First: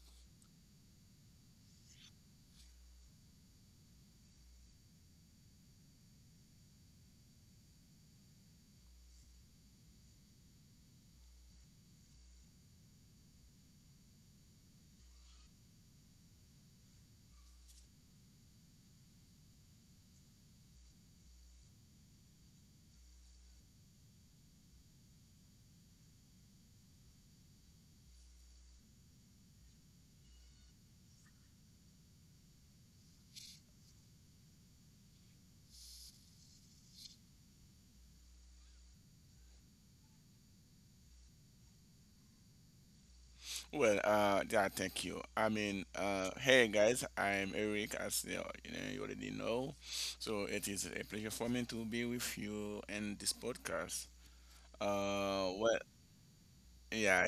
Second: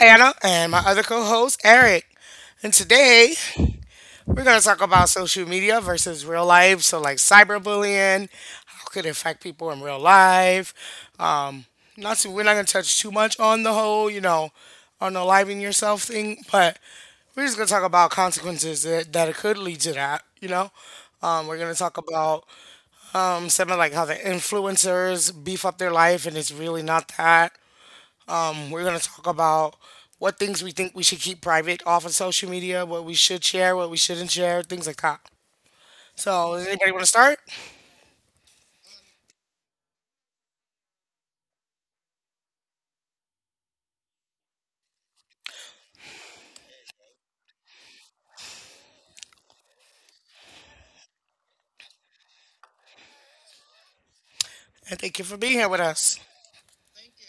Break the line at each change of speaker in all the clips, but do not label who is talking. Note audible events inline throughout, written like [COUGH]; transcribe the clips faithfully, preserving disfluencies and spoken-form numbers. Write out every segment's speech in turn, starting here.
Anna, and my other co host, Eric. And today, we're going to talk about social media versus real life. So, like cyberbullying, how could it affect people in real life? Um, not to, We're not going to touch too much on the whole, you know, on the living yourself thing, but we're just gonna talk about consequences that, that it could lead to, that, you know? Um, we're gonna talk about um, some of like how the influencers beef up their life and it's really not that. Um, we're gonna talk about what things we think we should keep private off of social media, what we should share, what we shouldn't share, things like that. So does anybody wanna start?
Well, uh, yeah, thank you. I mean, uh, hey guys, I'm Eric, as you know, you know- you already know. So it is a pleasure for me to be with you in this podcast.
And thank you for
Uh,
being here
well,
with us.
yeah,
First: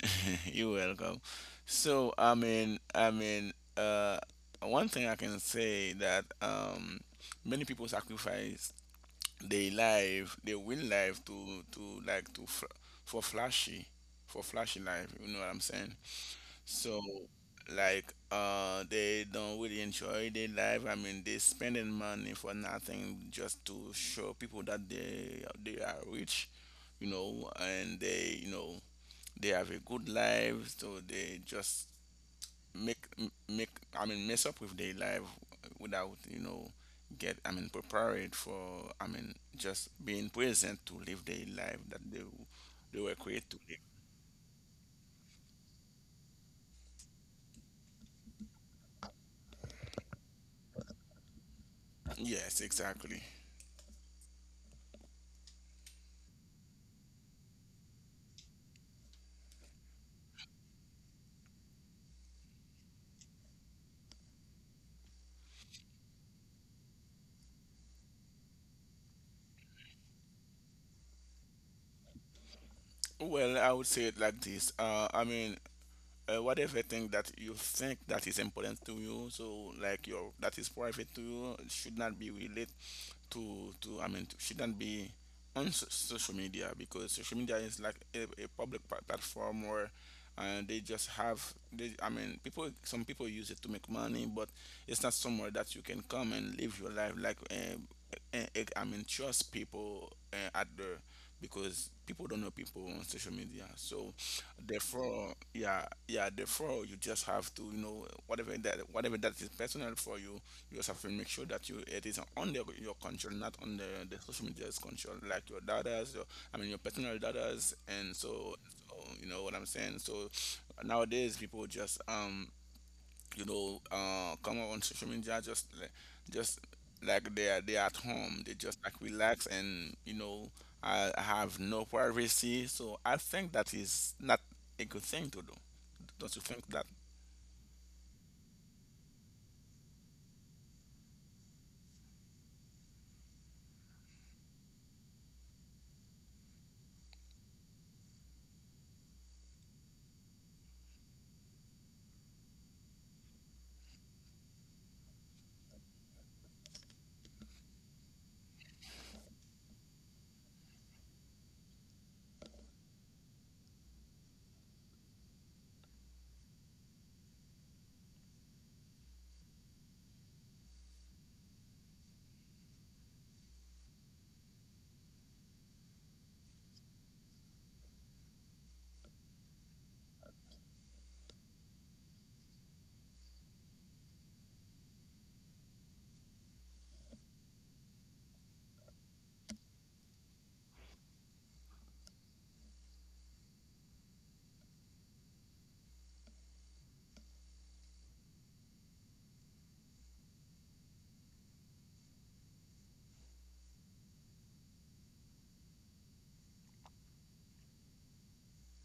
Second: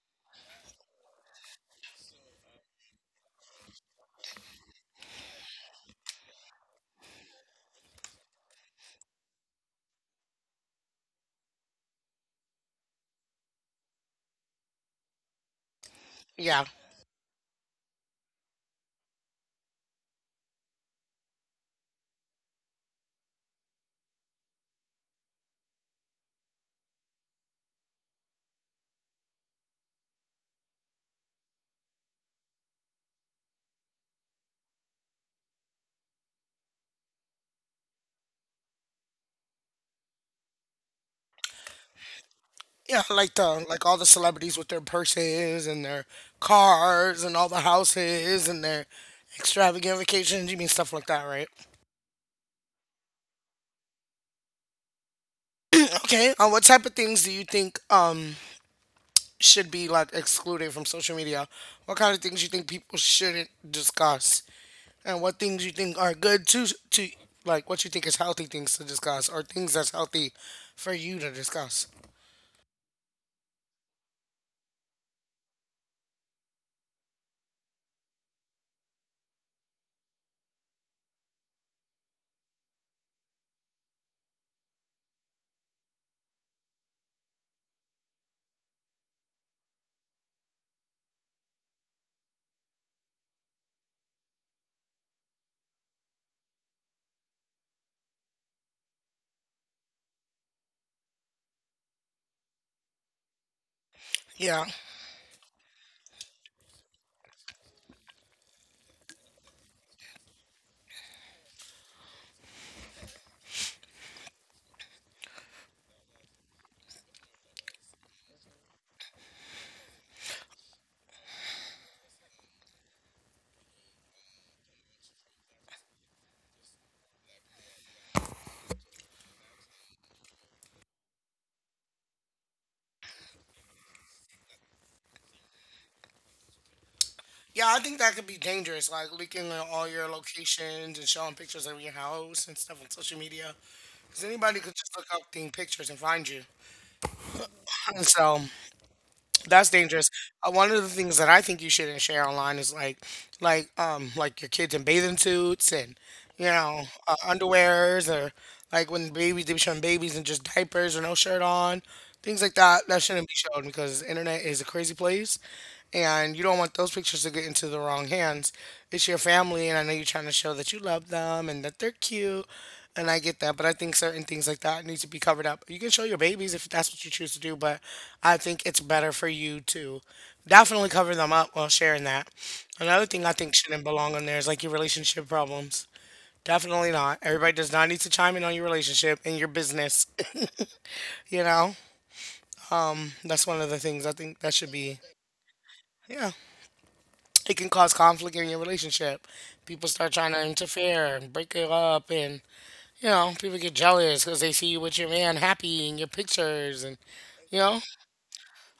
[LAUGHS] You're welcome. So, I mean, I mean, uh, one thing I can say that um, many people sacrifice their life, their will life to to like to fl- for flashy, for flashy life. You know what I'm saying?
Yeah.
So like uh they don't really enjoy their life. I mean, they spending money for nothing just to show people that they they are rich, you know, and they, you know, they have a good life. So they just make m- make, I mean mess up with their life without, you know, get, I mean prepared for, I mean just being present to live their life that they they
Yeah,
were
like
created to
the
live.
like all the celebrities with their purses and their cars and all the houses and their extravagant vacations. You mean stuff like that, right?
Yes, exactly.
[CLEARS THROAT] Okay. Uh, what type of things do you think Um, should be like excluded from social media? What kind of things you think people shouldn't discuss? And what things you think are good to to like what you think is healthy things to discuss or things that's healthy for you to discuss?
Well, I would say it like this. Uh, I mean, uh, whatever thing that you think that is important to you, so like your, that is private to you, should not be related to to I mean to, should not be on so- social media because social media is like a, a public pla- platform where uh, they just have they, i mean people, some people use it to make money, but it's not somewhere that you can come and live your life like uh, uh, uh, i mean trust people uh, at the, because people don't know people on social media. So
Yeah.
therefore, yeah, yeah. Therefore, you just have to, you know, whatever that, whatever that is personal for you, you just have to make sure that you, it is on the, your control, not on the, the social media's control, like your data's, your, I mean, your personal data's, and so, so, you know what I'm saying. So nowadays, people just um you know, uh, come on social media just like just like they are, they are at home. They just like relax, and you know, I have no privacy. So I think that is not a good thing to do. Don't you think that?
Yeah, I think that could be dangerous, like leaking uh, all your locations and showing pictures of your house and stuff on social media. Because anybody could just look up the pictures and find you. And so that's dangerous. Uh, one of the things that I think you shouldn't share online is like, like, um, like your kids in bathing suits and, you know, uh, underwears or like when babies they be showing babies in just diapers or no shirt on, things like that. That shouldn't be shown because the internet is a crazy place, and you don't want those pictures to get into the wrong hands. It's your family, and I know you're trying to show that you love them and that they're cute, and I get that, but I think certain things like that need to be covered up. You can show your babies if that's what you choose to do, but I think it's better for you to definitely cover them up while sharing that. Another thing I think shouldn't belong on there is like your relationship problems. Definitely not. Everybody does not need to chime in on your relationship and your business. [LAUGHS] you know, that's one of the things I think that should be. Yeah, it can cause conflict in your relationship. People start trying to interfere and break it up, and you know, people get jealous because they see you with your man happy in your pictures, and you know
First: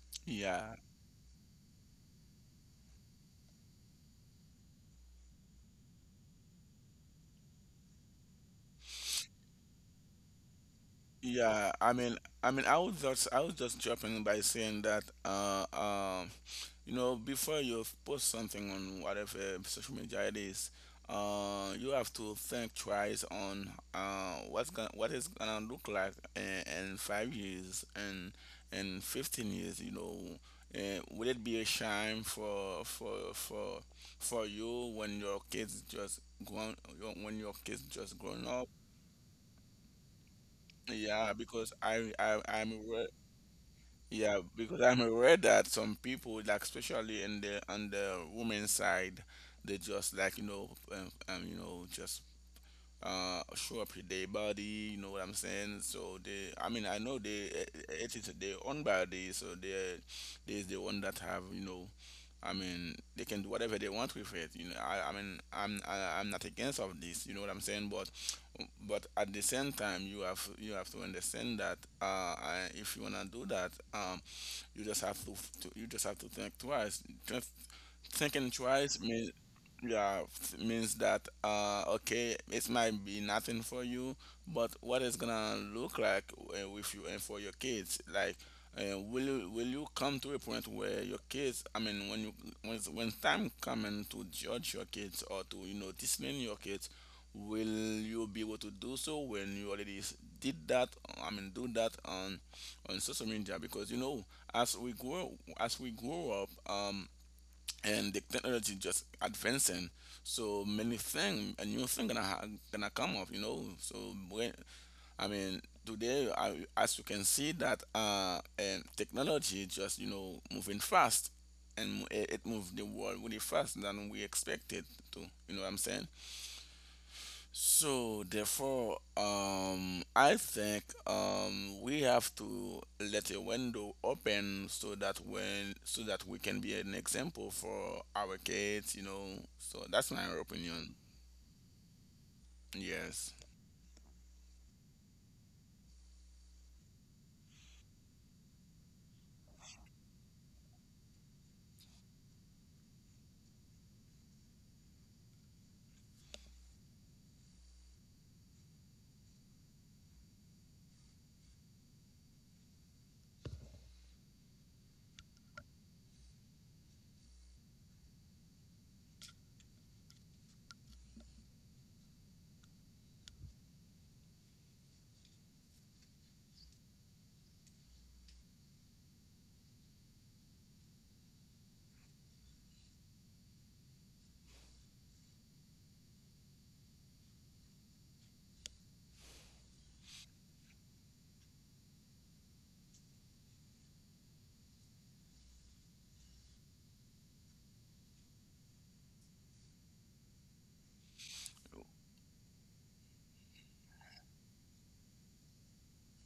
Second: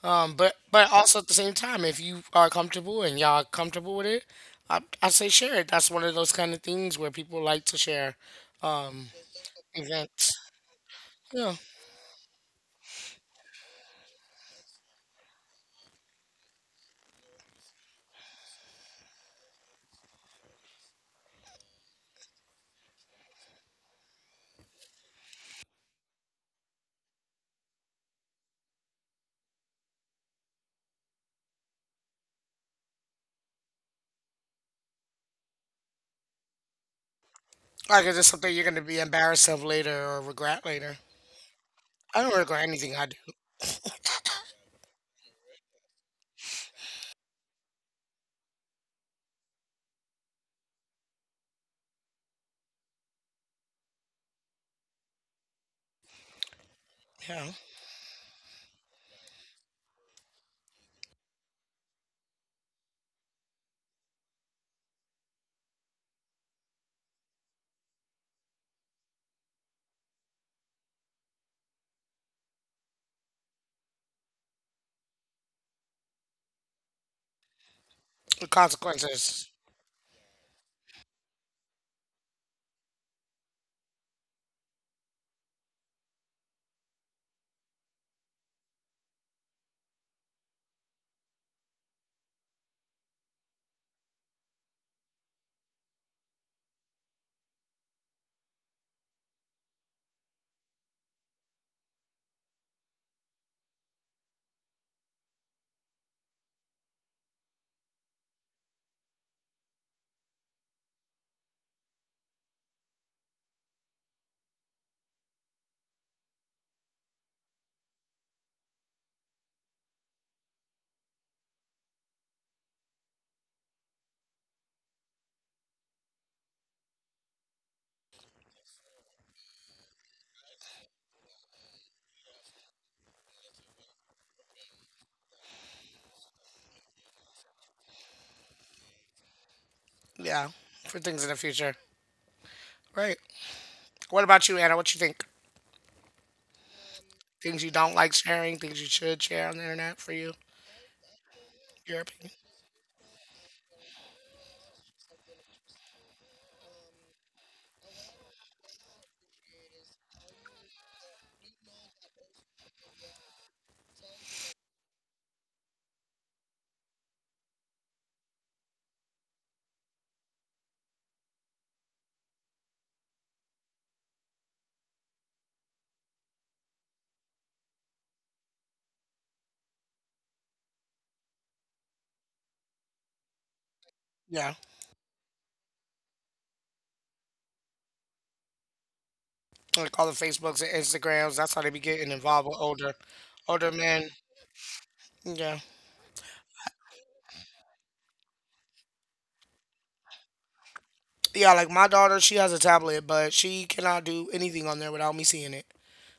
um but
Yeah,
but also at the same time if you are comfortable and y'all are comfortable with it, i, I say share it. That's one of those kind of things where people like to share um events, yeah.
yeah. I mean, I mean, I was just I was just jumping by saying that. Uh, You know, before you post something on whatever social media it is, uh, you have to think twice on uh, what's gonna, what it's gonna look like in, in five years and in fifteen years. You know, uh, will it be a shame for for for for you when your kids just grown when your kids
Like it's
just
just
grown
something you're
up?
going to be embarrassed of later or regret later.
Yeah, because I
I don't
I
regret
I'm
anything I
aware
do,
yeah, because I'm aware that some people, like especially in the on the women's side, they just like, you know, um, um, you know, just uh show up with their body. You know what I'm saying? So they, I mean, I know they,
yeah.
uh, it is their own body, so they they is the one that have, you know. I mean, they can do whatever they want with it. You know, I, I mean, I'm I, I'm not against of this. You know what I'm saying? But but at the same time, you have you have to understand that uh, I, if you wanna do that, Um, you just have to, to you just have to think twice. Just
The
thinking twice means,
consequences,
yeah f- means that, uh okay, it might be nothing for you, but what it's gonna look like uh, with you and for your kids like. Uh, will you will you come to a point where your kids, I mean, when you, when when time coming to judge your kids or to, you know, discipline your kids, will you be able to do so when you already s- did that, i mean do that on on social media? Because, you know, as we grow as we grow up, um, and the technology just advancing. So many thing, a new thing gonna ha- gonna come up, you know. So, when I mean today, I, as you can see that, uh, and technology just, you know, moving fast, and mo- it, it moved the world really fast than we expected to. You know what I'm saying? So therefore, um, I think, um, we have to let a window open so that when so that we can be an example for our kids, you know. So that's my
yeah,
opinion.
for things in the future, right.
Yes.
What about you, Anna? What you think, things you don't like sharing, things you should share on the internet for you, your opinion? Yeah. Like all the Facebooks and Instagrams. That's how they be getting involved with older older men. Yeah. Yeah, like my daughter, she has a tablet, but she cannot do anything on there without me seeing it.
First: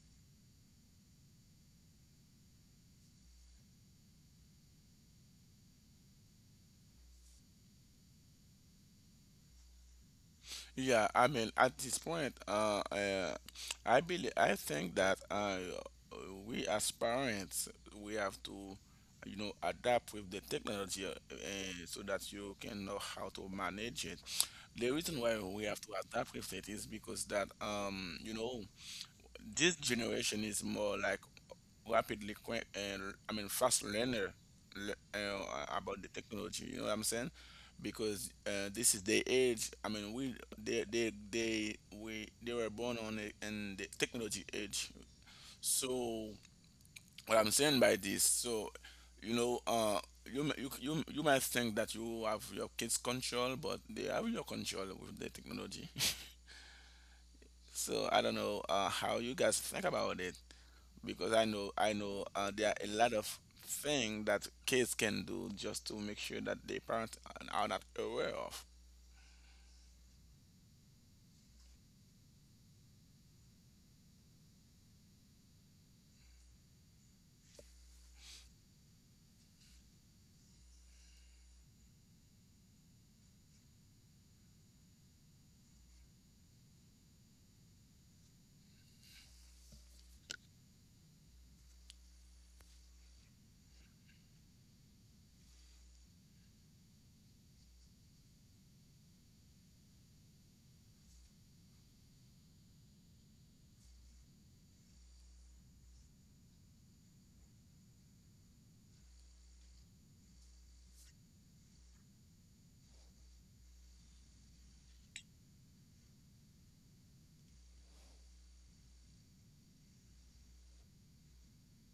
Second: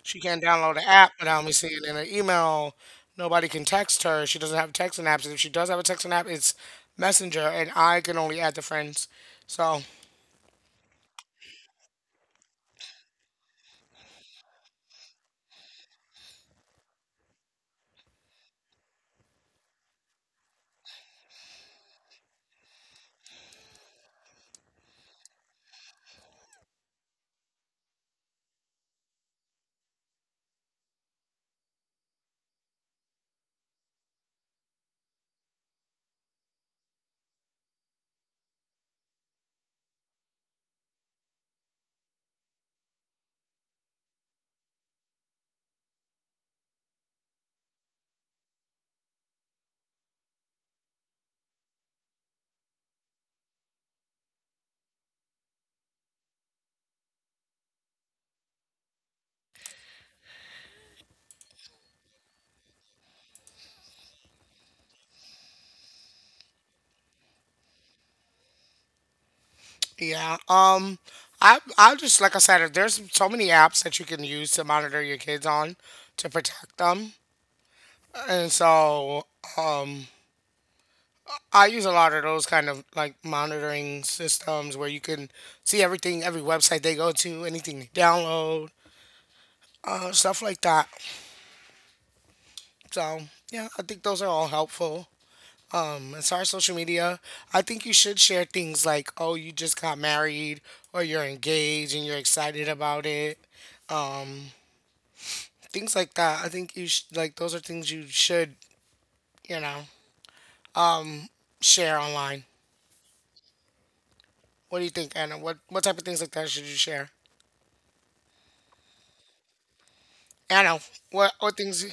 She can't download an app without me seeing it. And an email, nobody can text her. She doesn't have texting apps. If she does have a texting app, it's Messenger, and I can only add the friends. So
Yeah, I mean, at this point, uh, uh, I believe I think that, uh, we as parents we have to, you know, adapt with the technology, uh, eh, so that you can know how to manage it. The reason why we have to adapt with it is because that, um, you know, this generation is more like rapidly que- and I mean fast learner, le- uh, about the technology. You know what I'm saying? Because, uh, this is the age. I mean, we they they they we they were born on it, in the technology age. So what I'm saying by this, so, you know, uh, you m- you you you might think that you have your kids control, but they have your control with the technology. [LAUGHS] So I don't know uh, how you guys think about it, because I know I know, uh, there are a lot of things that kids can do just to make sure that their parents are not aware of.
yeah, um, I I just like I said, if there's so many apps that you can use to monitor your kids on, to protect them, and so um, I use a lot of those kind of like monitoring systems where you can see everything, every website they go to, anything they download, uh, stuff like that. So yeah, I think those are all helpful. Um, as far as social media, I think you should share things like, oh, you just got married, or you're engaged and you're excited about it. Um, Things like that. I think you sh- like those are things you should, you know, share online. What do you think, Anna? What what type of things like that should you share? Anna, what what things?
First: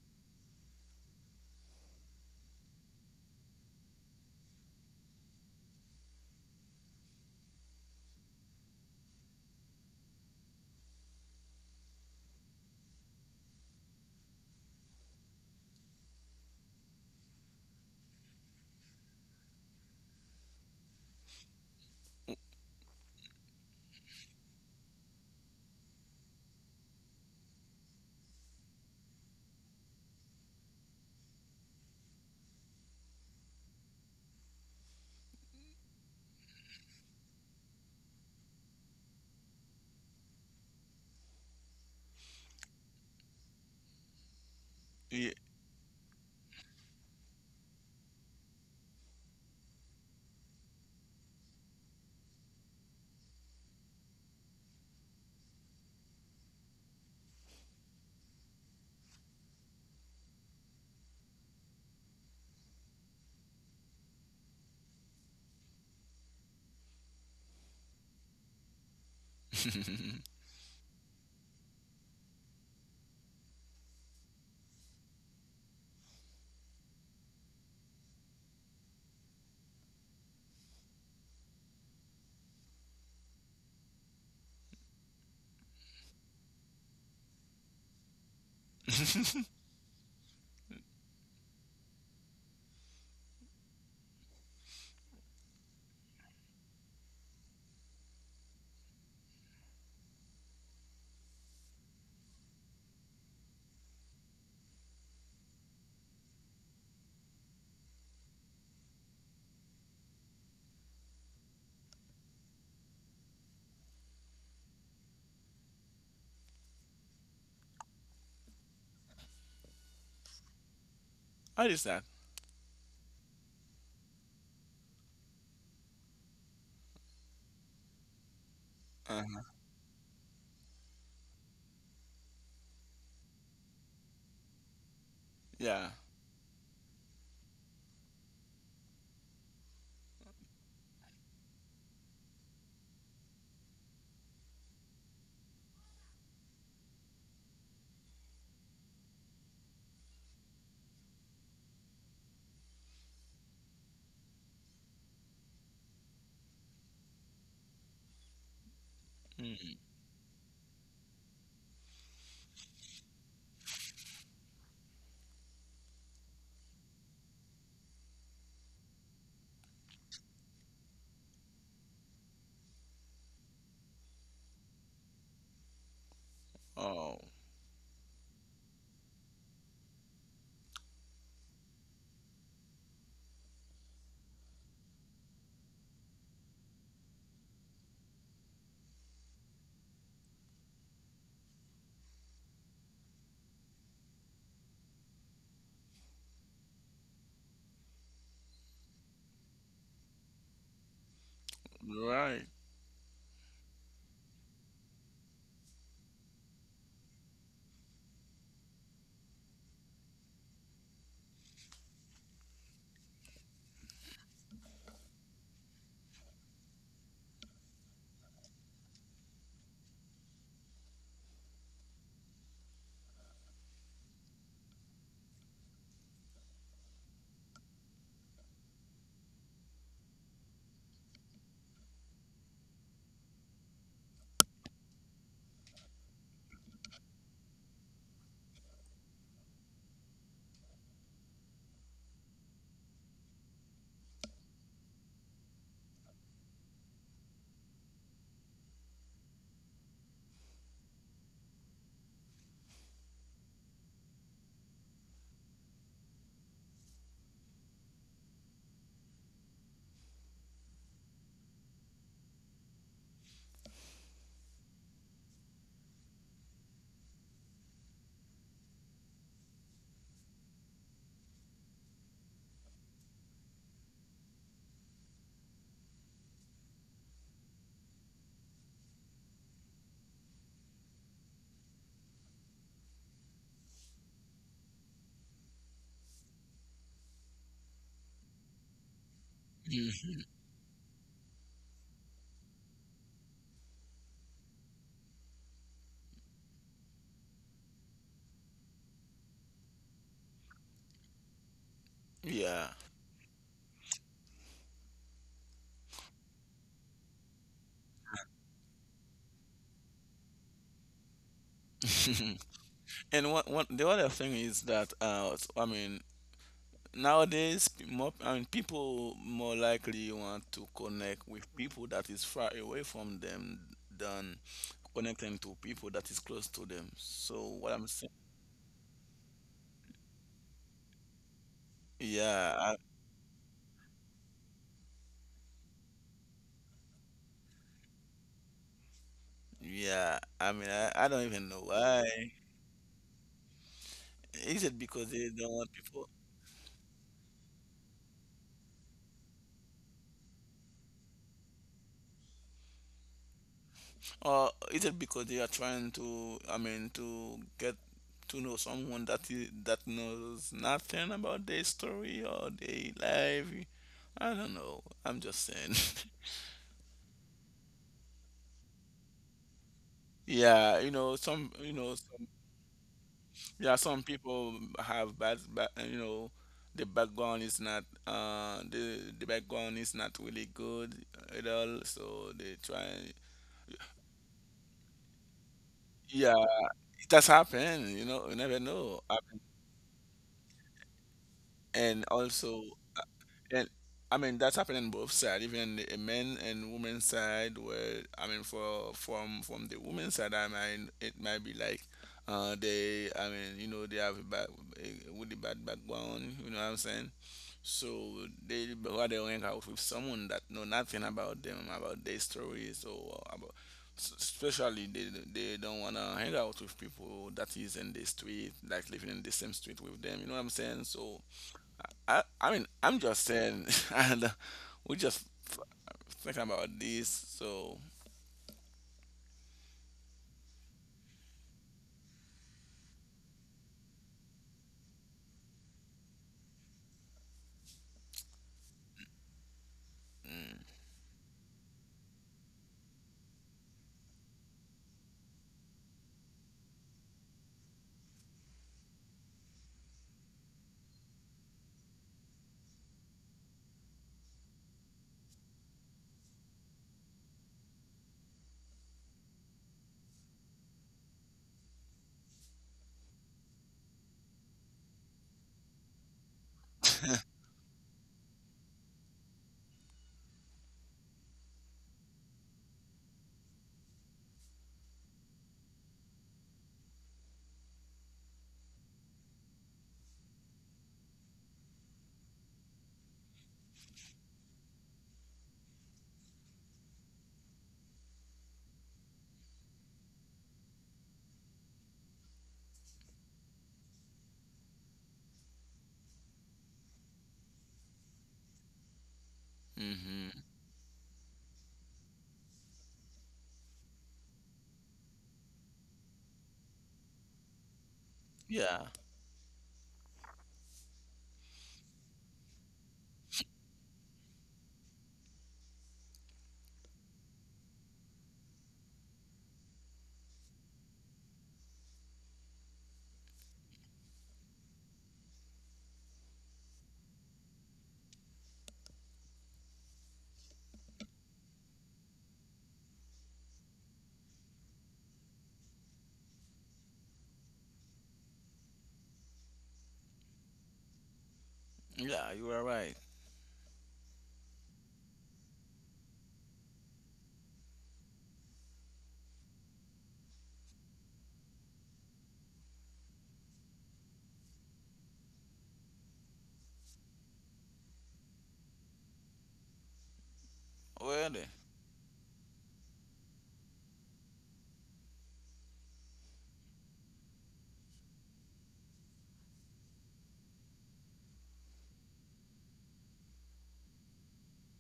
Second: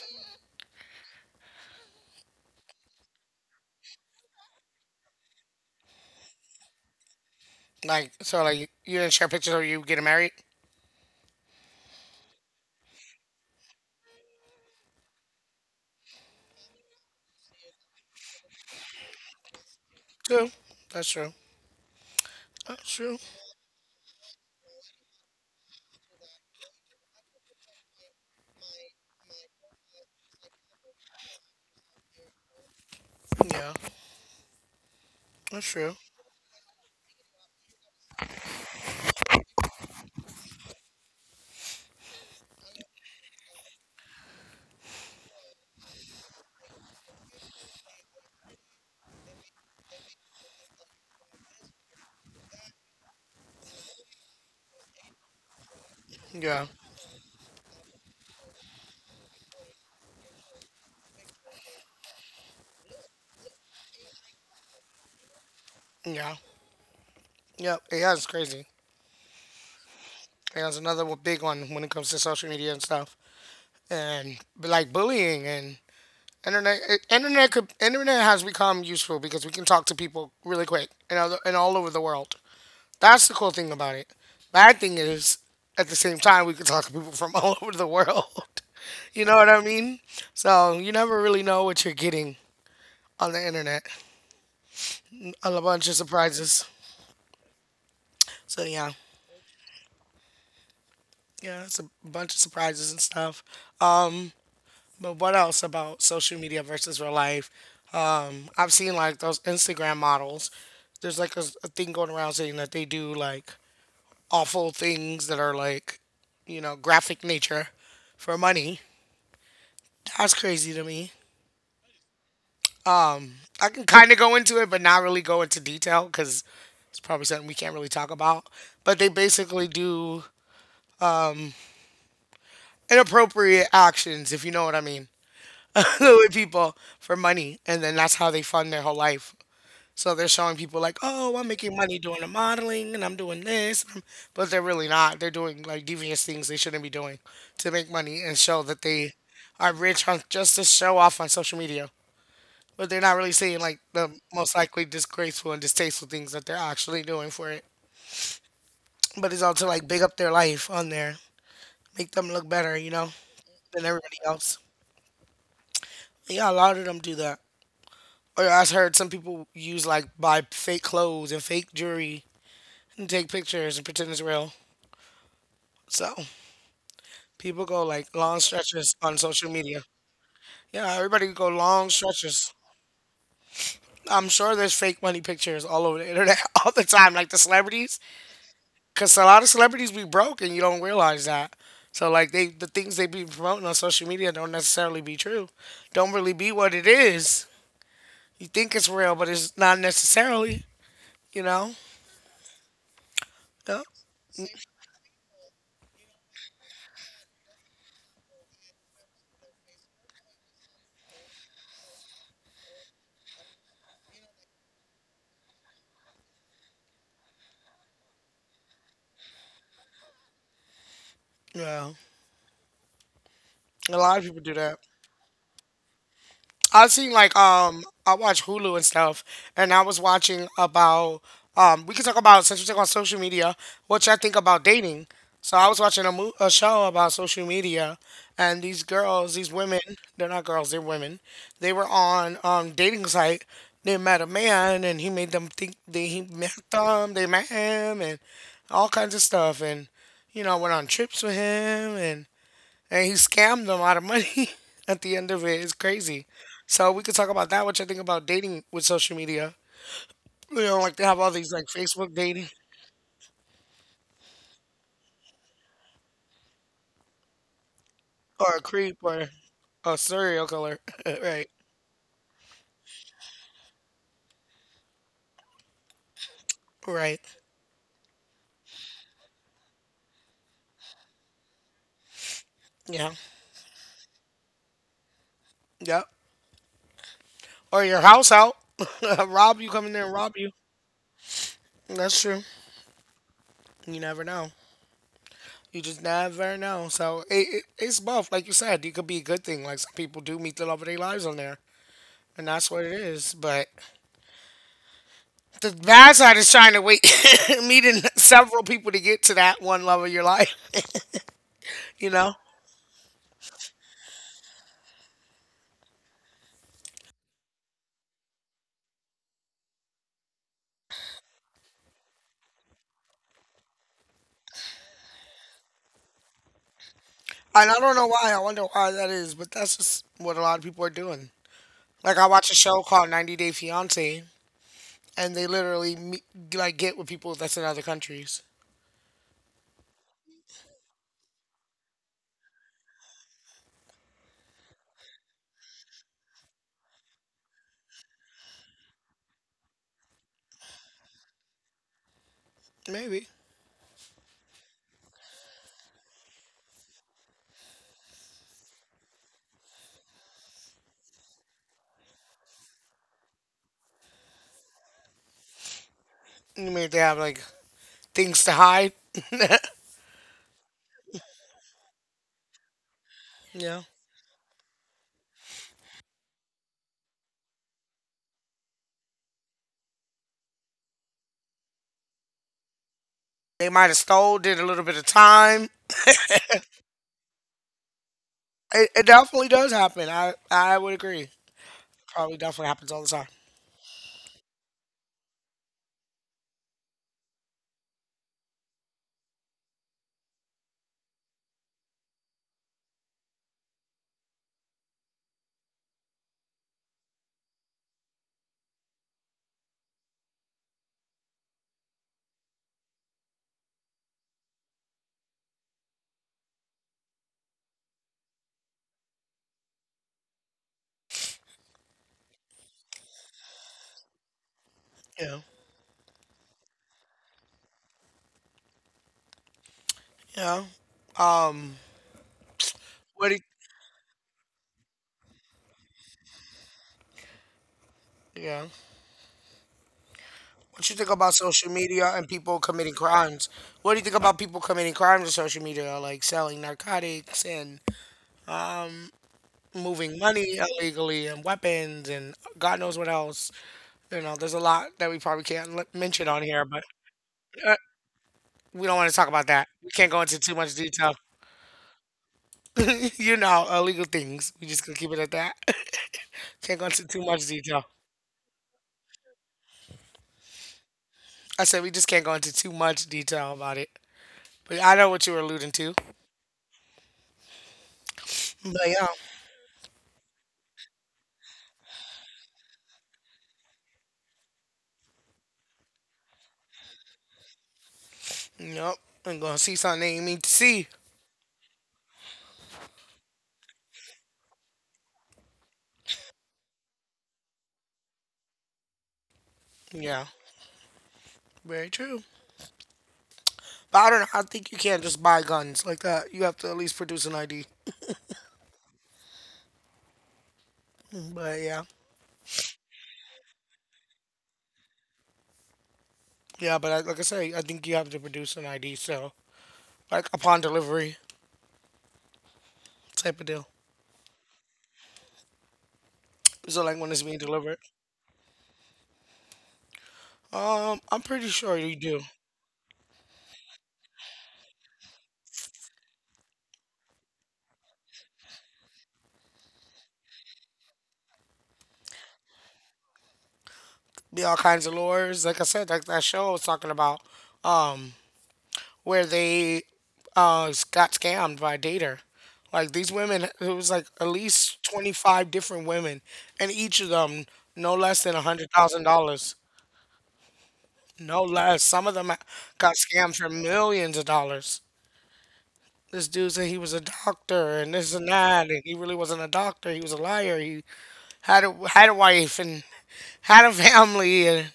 Like, so, like, you didn't share pictures of you getting married? True. That's true. That's true. Yeah. That's true.
Yeah.
Yeah. Yeah. Yep. Yeah, it's crazy.
[LAUGHS]
Yeah, it's another one- big one when it comes to social media and stuff. And, but like, bullying and internet, eh, internet could, internet has become useful because we can talk to people really quick and, other, and all over the world. That's the cool thing about it. Bad thing is, at the same time, we can talk to people from [LAUGHS] all over the world. [LAUGHS] You know what I mean? So you never really know what you're getting on the internet. A bunch of surprises. So yeah, yeah, it's a bunch of surprises and stuff. Um, but what else about social media versus real life? Um, I've seen like those Instagram models. There's like a, a thing going around saying that they do like awful things that are like, you know, graphic nature for money. That's crazy to me.
What is that?
I can kind of go into it, but not really go into detail because it's probably something we can't really talk about. But they
Uh,
basically do inappropriate actions, if you know what I mean,
yeah.
[LAUGHS] with people for money. And then that's how they fund their whole life. So they're showing people like, oh, I'm making money doing the modeling and I'm doing this. And I'm-" But they're really not. They're doing like devious things they shouldn't be doing to make money and show that they are rich on just to show off on social media. But they're not really saying like the most likely disgraceful and distasteful things that they're actually doing for it. But it's all to
Mm.
like big up their life on there, make them look better, you know, than everybody else. Yeah, a lot of them do that. Or I've heard some people use like buy fake clothes and fake jewelry and take pictures and pretend it's real. So
Oh,
people go like long stretches on social media. Yeah, everybody go long stretches. I'm sure there's fake money pictures all over the internet [LAUGHS] all the time, like the celebrities. Cause a lot of celebrities be broke and you don't realize that. So like they the things they be promoting on social media don't necessarily be true. Don't really be what it is. You think it's real, but it's not necessarily. You know?
right.
Yeah. Yeah. A lot of people do that. I've seen like um I watch Hulu and stuff, and I was watching about um we can talk about since we talk about social media, what y'all think about dating. So I was watching a mo- a show about social media, and these girls, these women, they're not girls, they're women. They were on um dating site. They met a man, and he made them think they he met them, they met him, and all kinds of stuff, and you know went on trips with him, and he scammed them out of money [LAUGHS] at the end of it. It's crazy. So we could talk about that, which I think about dating with social media. You know, like they have all these like Facebook dating [LAUGHS] or a creep or a serial killer. [LAUGHS] Right. Right. Yeah. Yep. Or your house out. [LAUGHS] Rob you, come in there and
Mhm.
rob you. That's true. You never know. You just never know. So it, it, it's both. Like you said, it could be a good thing. Like some people do meet the love of their lives on there. And
Yeah.
that's what it is. But the bad side is trying to wait, [LAUGHS] meeting several people to get to that one love of your life, you know?
[LAUGHS] And one, one, the other thing is that, uh, s- I mean nowadays pe- more I mean people more likely want to connect with people that is far away from them than connecting to people that is close to them. So what
And I
I'm,
don't know why. I wonder why that is, but that's just what a lot of people are doing. Like, I watch
yeah,
a
I,
show called ninety Day Fiancé, and they literally, meet, like, get with people that's in other countries.
yeah. I mean, I, I don't even know why. Is it because they don't want people,
Maybe.
or is it because they are trying to, I mean, to get to know someone that is, that knows nothing about their story or their life? I don't know. I'm just saying. [LAUGHS]
Maybe they have, like, things to hide.
Yeah, you know, some, you know, some, yeah,
Yeah.
some people have bad, bad, you know, the background is not, uh, the the background is not really good at all, so they try.
They might have stole, did a little bit of time.
Yeah, it has happened, you know, you never
It,
know.
it
Uh,
definitely does happen. I, I would agree.
And
Probably
also,
definitely happens all the time.
and I mean that's happening both sides, even the men and women side. Where I mean, for from from the women side, I mean it might be like, uh, they, I mean, you know, they have a bad, a really bad background. You know what I'm saying? So they rather hang out with someone that know nothing about them, about their stories or about, s- especially they they don't wanna hang out with people that is in the street, like living in the same street with them. You know what I'm saying? So, I, I mean, I'm just saying, [LAUGHS] and we're just
Yeah.
f- thinking about this. So,
Yeah. Um, what do you, yeah. What you think about social media and people committing crimes? What do you think about people committing crimes on social media, like selling narcotics and moving money illegally and weapons and God knows what else? You know, there's a lot that we probably can't li- mention on here, but uh, we don't want to talk about that. We can't go into too much detail. [LAUGHS] You know, illegal things. We just gonna keep it at that. [LAUGHS] Can't go into too much detail. I said we just can't go into too much detail about it. But I know what you were alluding to. But yeah. Yep. And gonna see something they ain't mean to see. Yeah.
hmm,
Very true. But I don't know. I think you can't just buy guns like that. You have to at least produce an I D.
yeah,
But yeah. Yeah, but I, like I say, I think you have to produce an I D. So, like upon delivery type of deal. So, like when it's being delivered. Um, I'm pretty sure you do.
yeah, you are right.
Be all kinds of lures. Like I said, like that show I was talking about. Um. Where they uh s- got scammed by Dater. Like these women, it was like at least twenty five different women, and each of them no less than a hundred thousand dollars,
Really?
no less. Some of them got scammed for millions of dollars. This dude said he was a doctor and this and that, and he really wasn't a doctor. He was a liar. He had a had a wife and had a family and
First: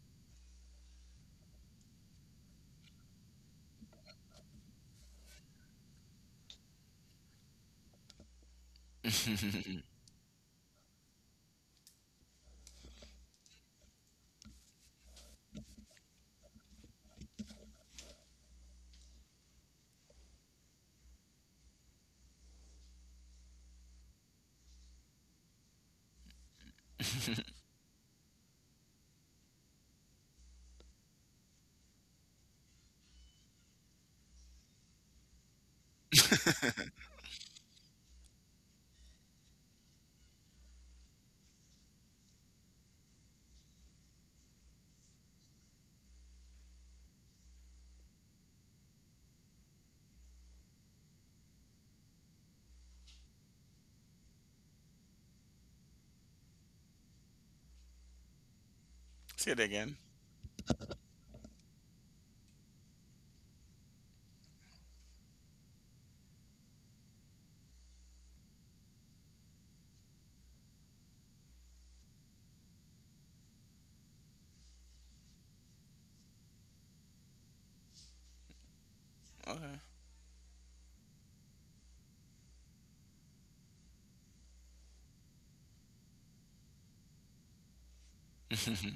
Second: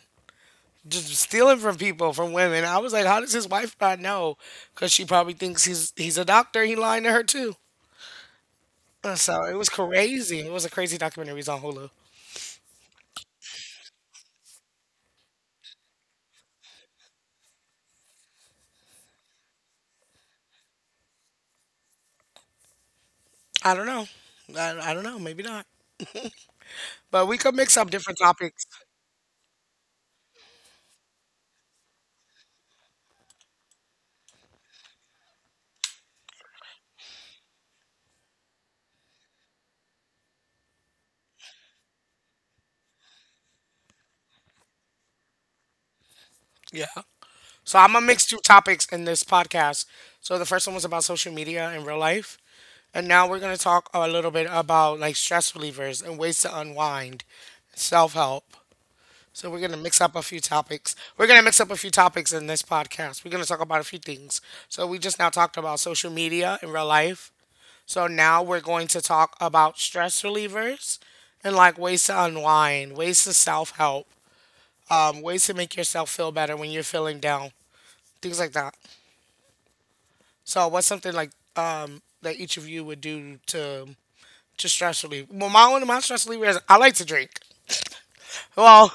just stealing from people, from women. I was like, how does his wife not know? Because she probably thinks he's he's a doctor. He lying to her too.
[LAUGHS]
Uh, So it was
Say
crazy. It was a crazy documentary. It on Hulu. I don't know. I, I don't know. Maybe not. But we could mix up different topics. Yeah. So I'm gonna mix two topics in this podcast. So the first one was about social media in real life, and now we're gonna talk a little bit about like stress relievers and ways to unwind, self help. So
it
we're gonna
again.
mix up a few topics. We're gonna mix up a few topics in this podcast. We're gonna talk about a few things. So we just now talked about social media in real life. So now we're going to talk about stress relievers and like ways to unwind, ways to self help, um, ways to make yourself feel better when you're feeling down, things like that.
Okay.
So what's something like um, that each of you would do to to stress relieve? Well, my one of my stress relievers, I like to drink.
[LAUGHS] So,
Well,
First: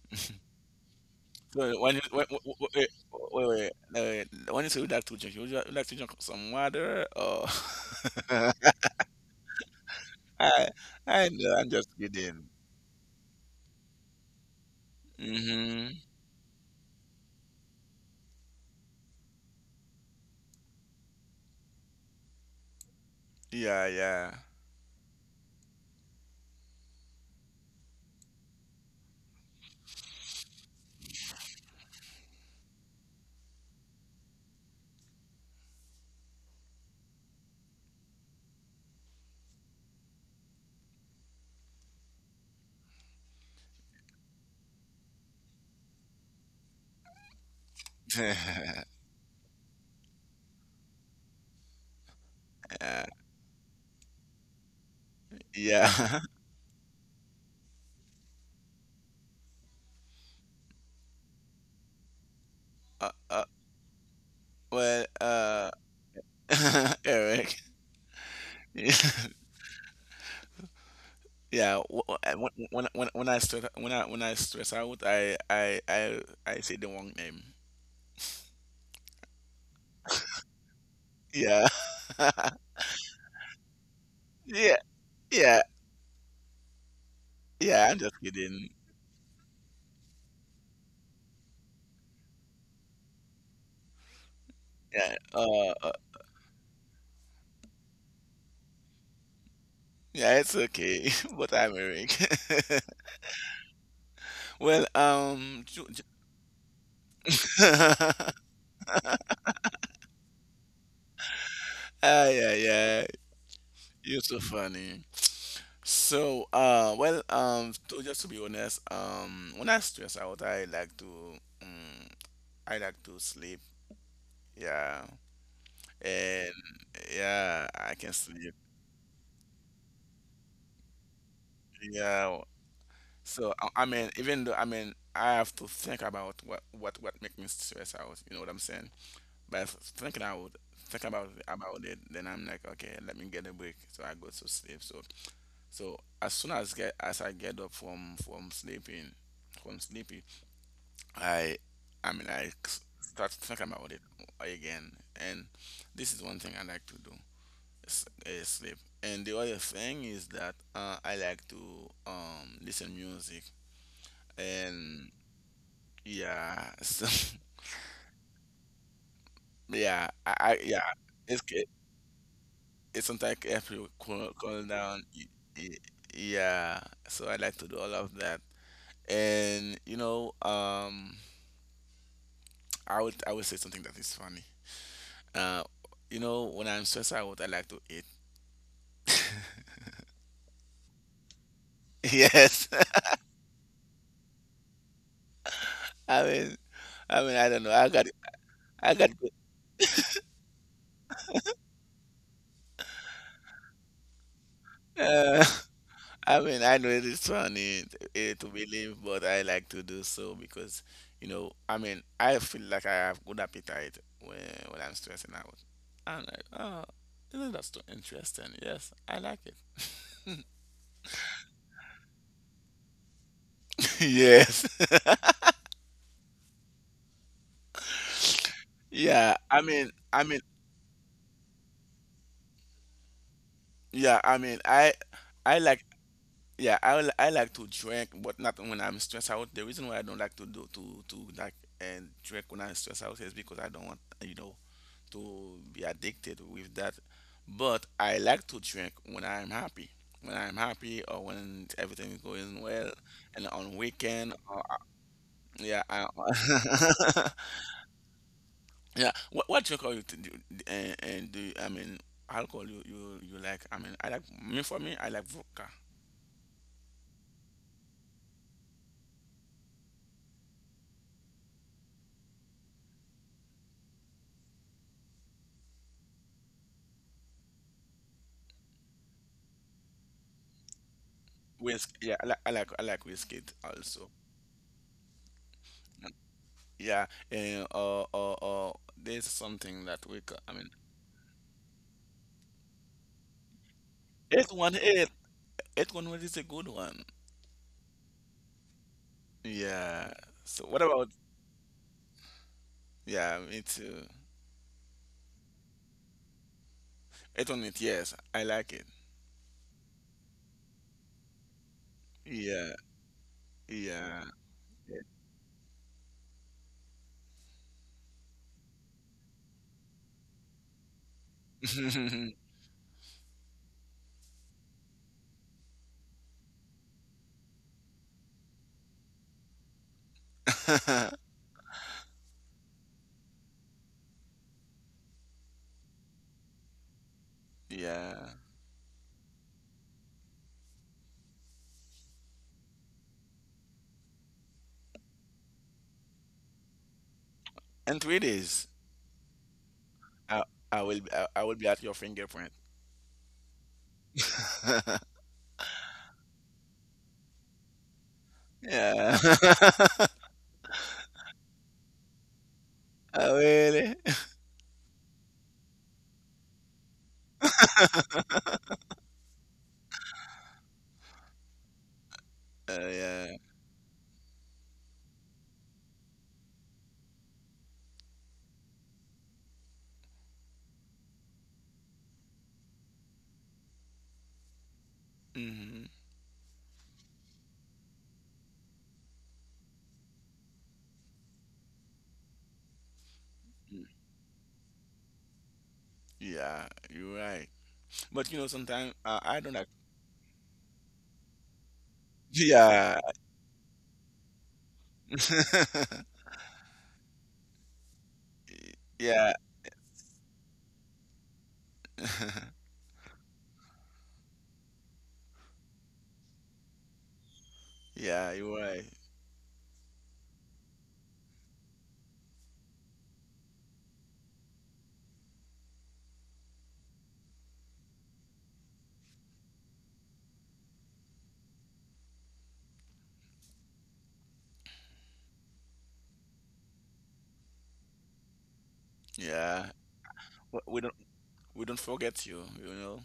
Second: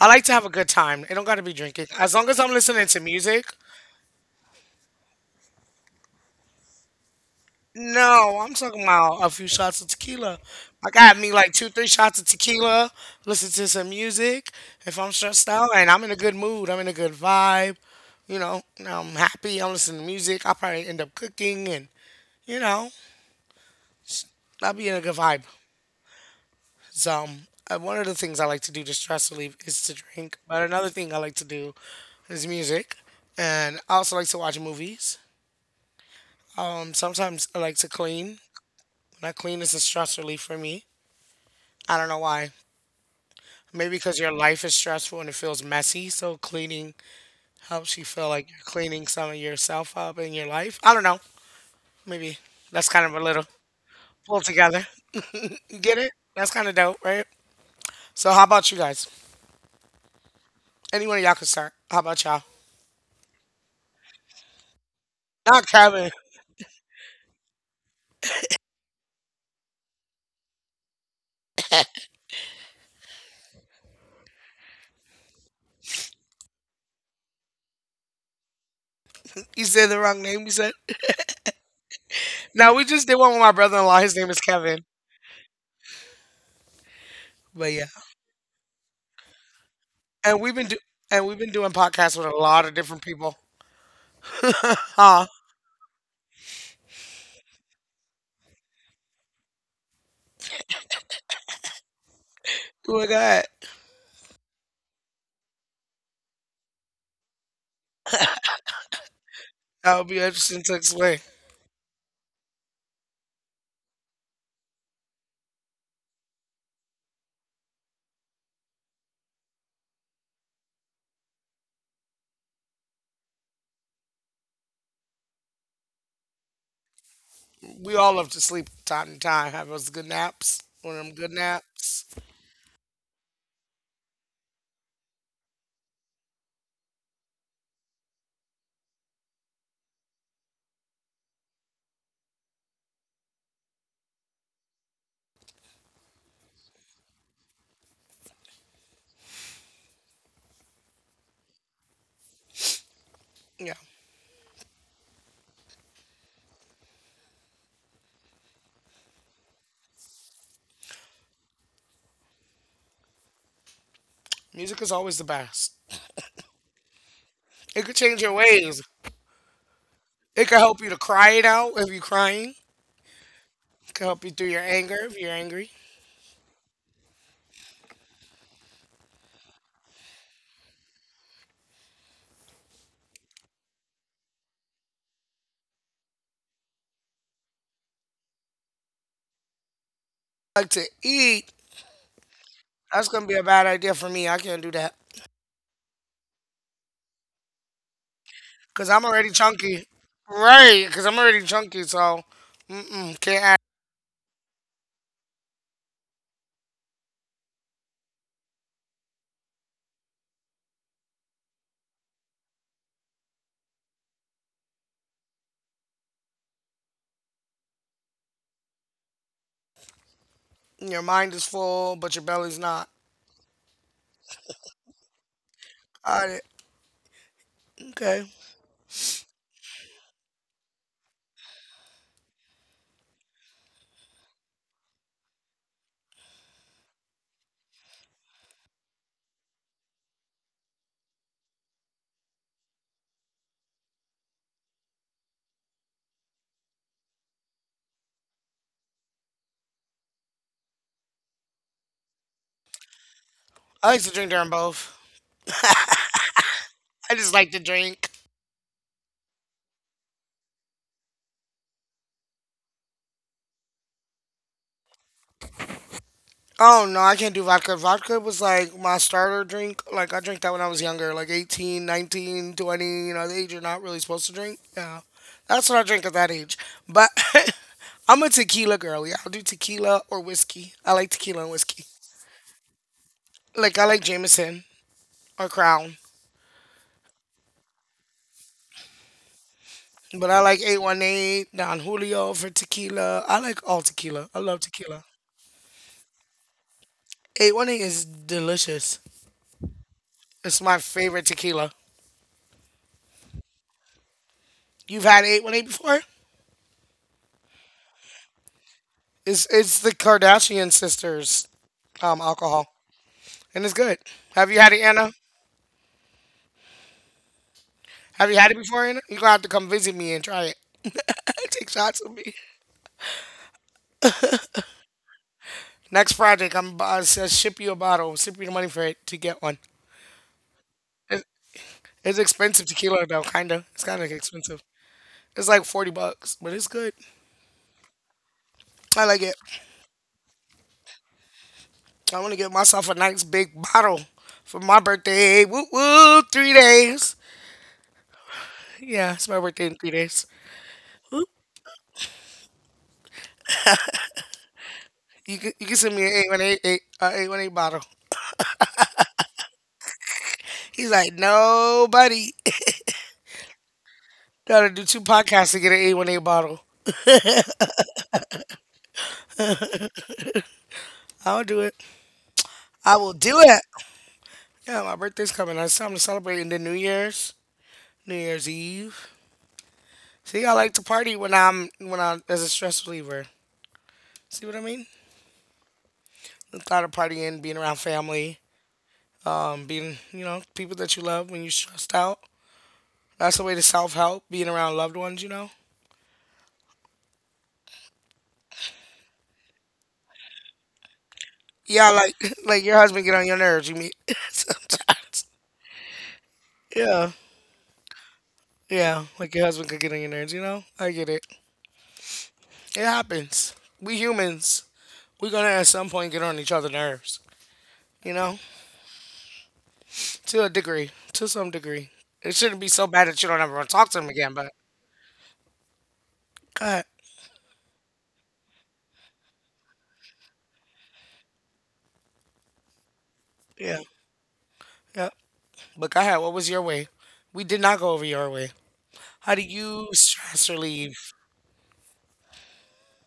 I like to have a good time. It don't got to be drinking.
when you
As
when,
long as
wait,
I'm
wait,
listening
wait,
to music.
wait, wait, uh, when you say you like to drink, would you, would like to drink some water or?
No,
[LAUGHS]
I'm talking about a few shots of tequila.
I
I got
I
me like
know,
two,
I'm
three
just
shots of
kidding.
tequila, listen to some music. If I'm stressed out and I'm
Hmm.
in a good mood, I'm in a good vibe, you know, and I'm happy, I'm listening to music, I'll probably end up cooking and, you know,
Yeah, yeah.
I'll be in a good vibe. So, um, uh, one of the things I like to do to stress relief is to drink. But another thing I like to do is music. And I also like to watch movies. Um, sometimes I like to clean. When I clean, it's a stress relief for me. I don't know why. Maybe because your life is stressful and it feels messy, so cleaning helps you feel like you're
[LAUGHS]
cleaning some of yourself up in your life. I don't know. Maybe that's
Yeah.
kind of a little pull together. You
Yeah.
get it?
[LAUGHS]
That's kind of dope, right? So how about you guys? Anyone of y'all can start. How about y'all?
Uh, uh, well,
Not
uh,
Kevin. [LAUGHS]
[LAUGHS] Eric. [LAUGHS] Yeah, wh- wh- when when when I stress, when I when I stress out, I I I I say the wrong name.
You said the wrong name. You said.
Yeah, [LAUGHS]
No, we just did one with my brother-in-law. His name is
yeah,
Kevin.
yeah,
But yeah,
yeah. I'm just kidding.
and we've been do and we've been doing podcasts with a lot of different people. [LAUGHS]
Yeah,
Huh?
uh, uh, yeah, it's okay. [LAUGHS] But I'm Eric. [LAUGHS]
Who was that?
Well, um, ju- ju- [LAUGHS] ah,
That would be interesting to explain.
yeah, yeah. You're so funny. So, uh, well, um, to, just to be honest, um, when I stress out, I like to, um, I like to sleep. Yeah, and yeah,
We
I
all
can
love to
sleep.
sleep time to time, have those good naps, one of them good naps.
Yeah. So I, I mean, even though, I mean, I have to think about what what what make me stress out. You know what I'm saying? But thinking out, think about about it, then I'm like, okay, let me get a break. So I go to sleep. So so as soon as get as I get up from from sleeping, from sleepy, I I mean, I s- start thinking
Yeah,
about it again, and this is one thing I like to do, s- uh, sleep. And the other thing is that, uh, I like to, um, listen music,
music is
and
always the best.
yeah, so, [LAUGHS]
It could change your ways.
yeah, I,
It could
I
help
yeah,
you to cry it
it's ca-
out if you're crying.
it's sometimes if you
It could help you
cool,
through your
cool
anger
down,
if
y-
you're angry.
y- yeah. So I like to do all of that, and you know, um, I would I would say something that is funny. Uh, you know, when I'm stressed out, I like to eat.
Like to eat,
[LAUGHS] Yes,
that's gonna be a bad idea for me. I can't do that
[LAUGHS] I mean, I mean, I don't know. I got
because
I
I'm
got.
already
good-
chunky. Right, because I'm already chunky, so mm-mm, can't add.
Uh, [LAUGHS] I mean, I know it is funny t- eh, to believe, but I like to do so because, you know, I mean, I feel like I have good appetite when when I'm stressing out. I'm like, oh, isn't that so interesting? Yes, I like it.
Your mind is full, but your belly's not.
[LAUGHS] Yes.
Got it. Okay.
Yeah, I mean, I mean, yeah, I mean, I, I like, yeah, I, li- I like to drink, but not when I'm stressed out. The reason why I don't like to do to to like and drink when I'm stressed out is because I don't want, you know, to be addicted with that. But I like to drink when I'm happy. When I'm happy or when everything is going well and on
I like to drink
weekend
during
or
both. [LAUGHS]
yeah,
I
I,
just
[LAUGHS]
like to drink.
yeah. What what drink are you to do, and, and do I mean alcohol you, you you like? I mean I like me for me I like vodka.
Oh no, I can't do vodka. Vodka was like my starter drink. Like I drank that when I was younger, like eighteen, nineteen, twenty. You know, the age you're not really supposed to drink. Yeah. That's what I drink at that age. But [LAUGHS] I'm a tequila girl. Yeah, I'll do tequila or whiskey. I like tequila and whiskey.
Whisk yeah I like I like I like whiskey
Like I like
also.
Jameson or Crown.
Yeah, and or or or there's something that we
But I
ca- I
like
mean
eight one eight, Don Julio for tequila. I like all tequila. I
eight
love
one
tequila.
eight eight one eight is a good one.
eight one eight is delicious.
Yeah.
It's
So
my
what about?
favorite tequila.
Yeah, me too.
You've had eight one eight before?
Eight on it. Yes, I like it.
It's it's the Kardashian sisters um alcohol.
Yeah.
And it's good.
Yeah.
Have you had it, Anna? Have you had it before, Anna? You're gonna have to come visit me and try it. [LAUGHS] Take shots with me.
[LAUGHS]
Next project, I'm uh, I'll ship you a bottle. Ship you the money for it to get one. It's, it's expensive tequila though, kinda. It's kinda expensive. It's like forty bucks, but it's good.
yeah.
I like it. I want to get myself a nice big bottle for my birthday. Woo woo, three days.
In three days,
Yeah, it's my birthday in three days.
I I will I, I will be at your fingerprint. [LAUGHS]
You can you can send me an eight one eight eight uh, eight one eight bottle.
yeah. [LAUGHS]
He's like, nobody
Oh, really?
[LAUGHS] gotta do two podcasts to get an A one A bottle. I'll do it.
Uh,
I will
yeah.
do it. Yeah, my birthday's coming. It's time to celebrate in the New Year's, New Year's Eve. See, I like to party when I'm when I'm as a stress reliever. See what I mean?
hmm
The thought of partying, being around family, um, being you know people that you love when you're stressed out. That's a way to self help. Being around loved ones, you know.
Yeah, you're right. But you know, sometimes uh, I don't like.
Yeah, like [LAUGHS] like your
Yeah,
husband get on your nerves. You mean [LAUGHS] sometimes.
[LAUGHS]
Yeah, yeah. Like
yeah.
your husband could get on your nerves, you know? I get it.
[LAUGHS]
It happens. We humans, we're gonna at some point get on each other's nerves, you
yeah,
know,
you're right.
to a degree, to some degree. It shouldn't be so bad that you don't ever want to talk to them again, but go ahead. Yeah, yeah. But go ahead. What was your way? We did not go over your way. How do
Yeah.
you stress
We we
relieve?
don't we don't forget you. You know.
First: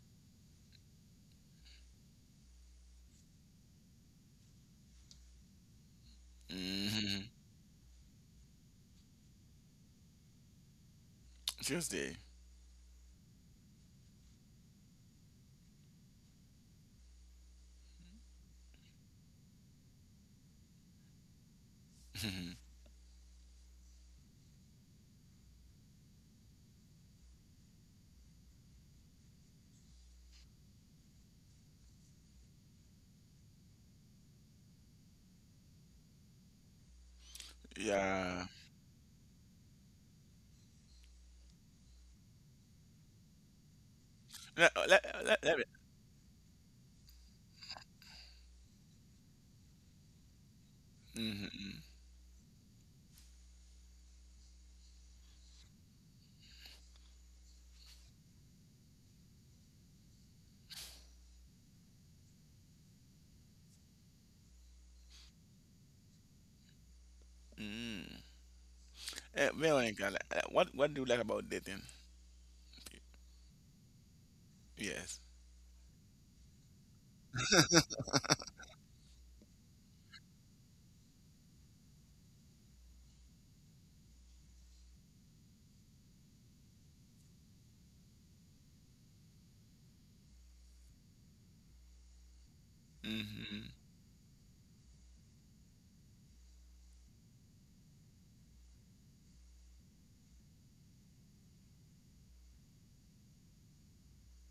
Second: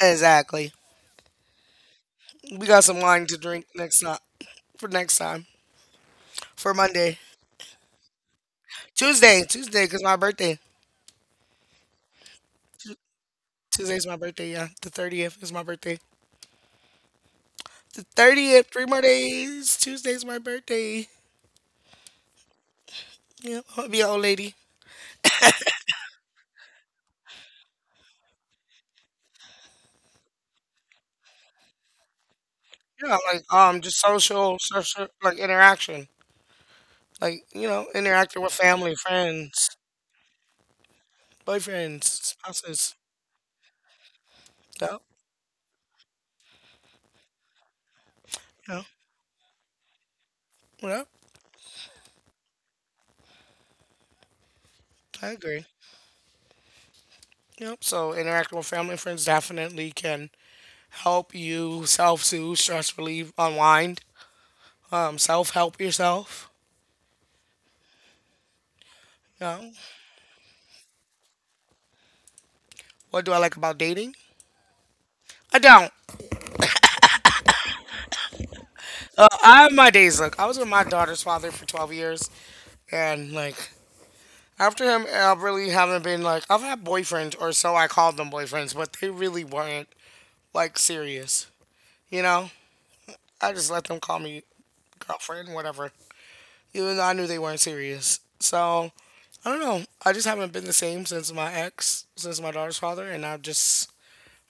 Exactly. We got some wine to drink next time for next time for Monday,
Mhm.
Tuesday, Tuesday, cause my birthday.
Tuesday.
Tuesday's my birthday. Yeah, the thirtieth is my birthday. The thirtieth, three more days. Tuesday's my birthday.
Mhm.
Yeah, I would be an old lady. Yeah, like um, just social, social, like interaction, like you know, interacting
Yeah.
with family, friends, boyfriends, spouses.
Let,
Yep,
let, let, let me.
yeah, yep.
Mhm.
I agree. Yep. So interacting with family and friends definitely can help you self soothe, stress relieve, unwind, um, self help yourself.
Mm. Eh,
Yeah.
Veronica, le- eh, what what do you like about dating?
What do I like about dating?
Yes.
I don't. Uh, I have my days. Look, I was with my daughter's father for twelve years, and like after him, I really haven't been like, I've had boyfriends, or so I called them boyfriends, but they really weren't like serious. You know? I
hmm
just let them call me girlfriend, whatever. Even though I knew they weren't serious. So, I don't know. I just haven't been the same since my ex, since my daughter's father, and I've just,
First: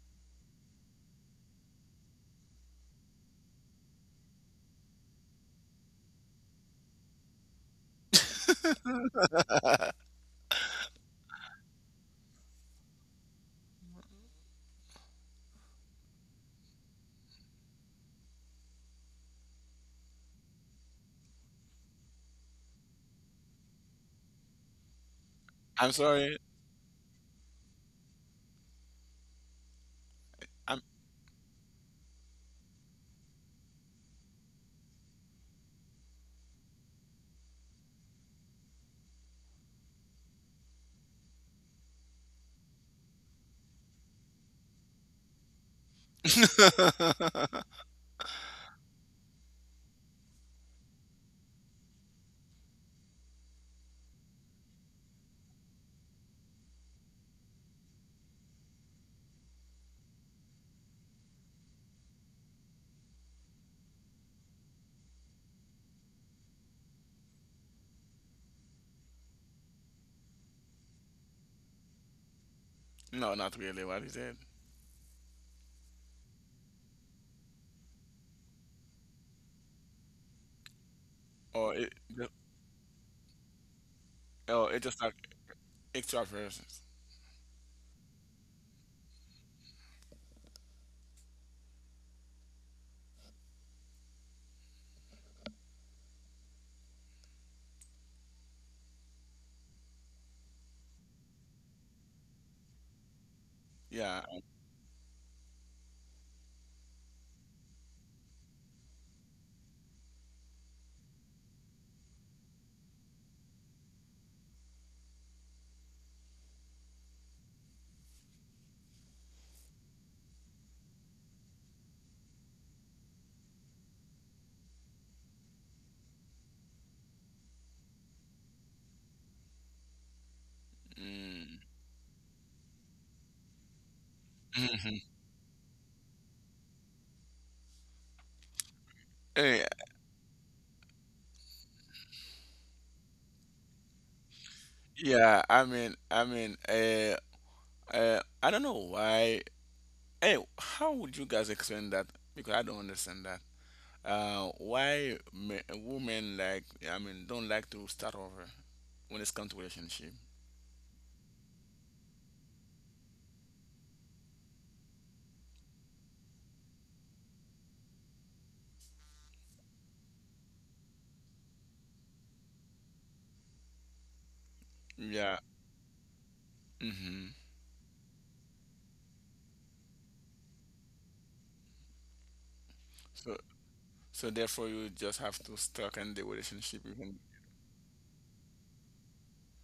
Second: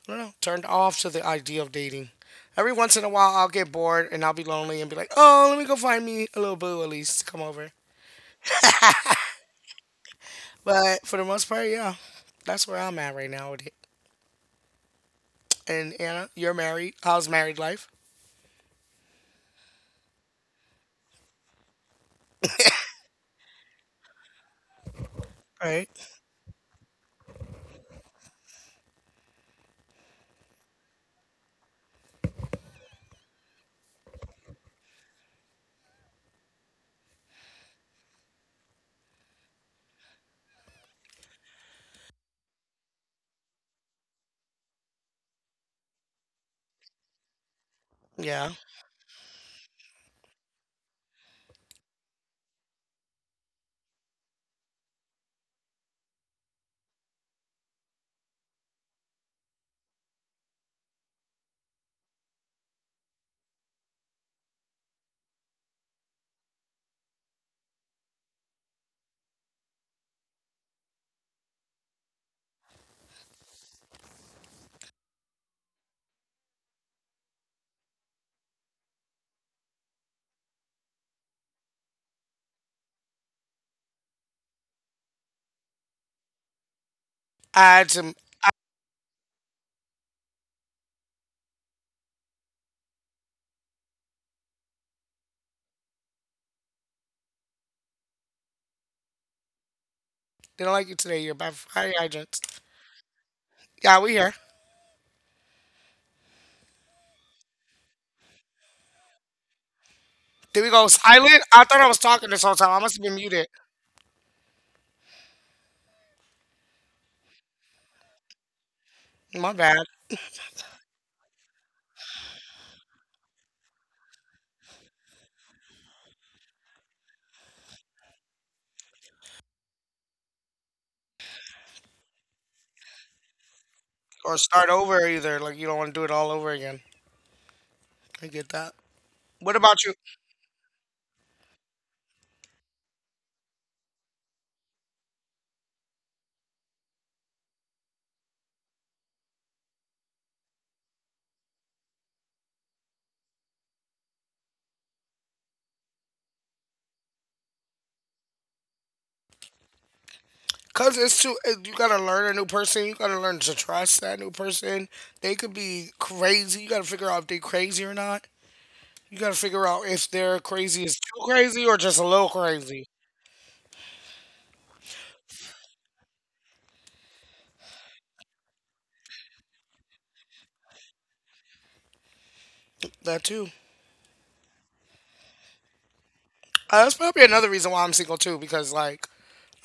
I don't know, turned off to the idea of dating. Every once in a while, I'll get bored and I'll be lonely and be like, oh, let me go find me a little boo at least to come over. But for the most part, yeah, that's where I'm at right now with it. And Anna, you're married. How's married life?
I'm
Right.
sorry. I'm [LAUGHS]
Yeah.
no, not really. What is it? Or it? ju- Oh, it just like extra versions.
I had some. They don't like you today. You're bad. Hi, agents. Yeah, we
Yeah.
here. Did we go silent? I thought I was talking this whole time. I must have been muted. My bad.
Mm.
Or start
Mhm.
over either. Like you don't want to do it all over again. I get that. What
Eh,
about you?
yeah. I mean, I mean, uh, uh, I don't know why. Hey, how would you guys explain that? Because I don't understand Uh, why men, women like I mean don't like to start over when it's come to relationship.
Cause it's too. it- You gotta learn a new person. You gotta learn to trust that new person. They could be crazy. You gotta figure out if they crazy or not. You gotta figure out if they're crazy is too crazy or just a little crazy.
Yeah. hmm
That
So
too.
so therefore you just have to stuck in the relationship
Uh, that's
even
probably another reason why I'm single too, because like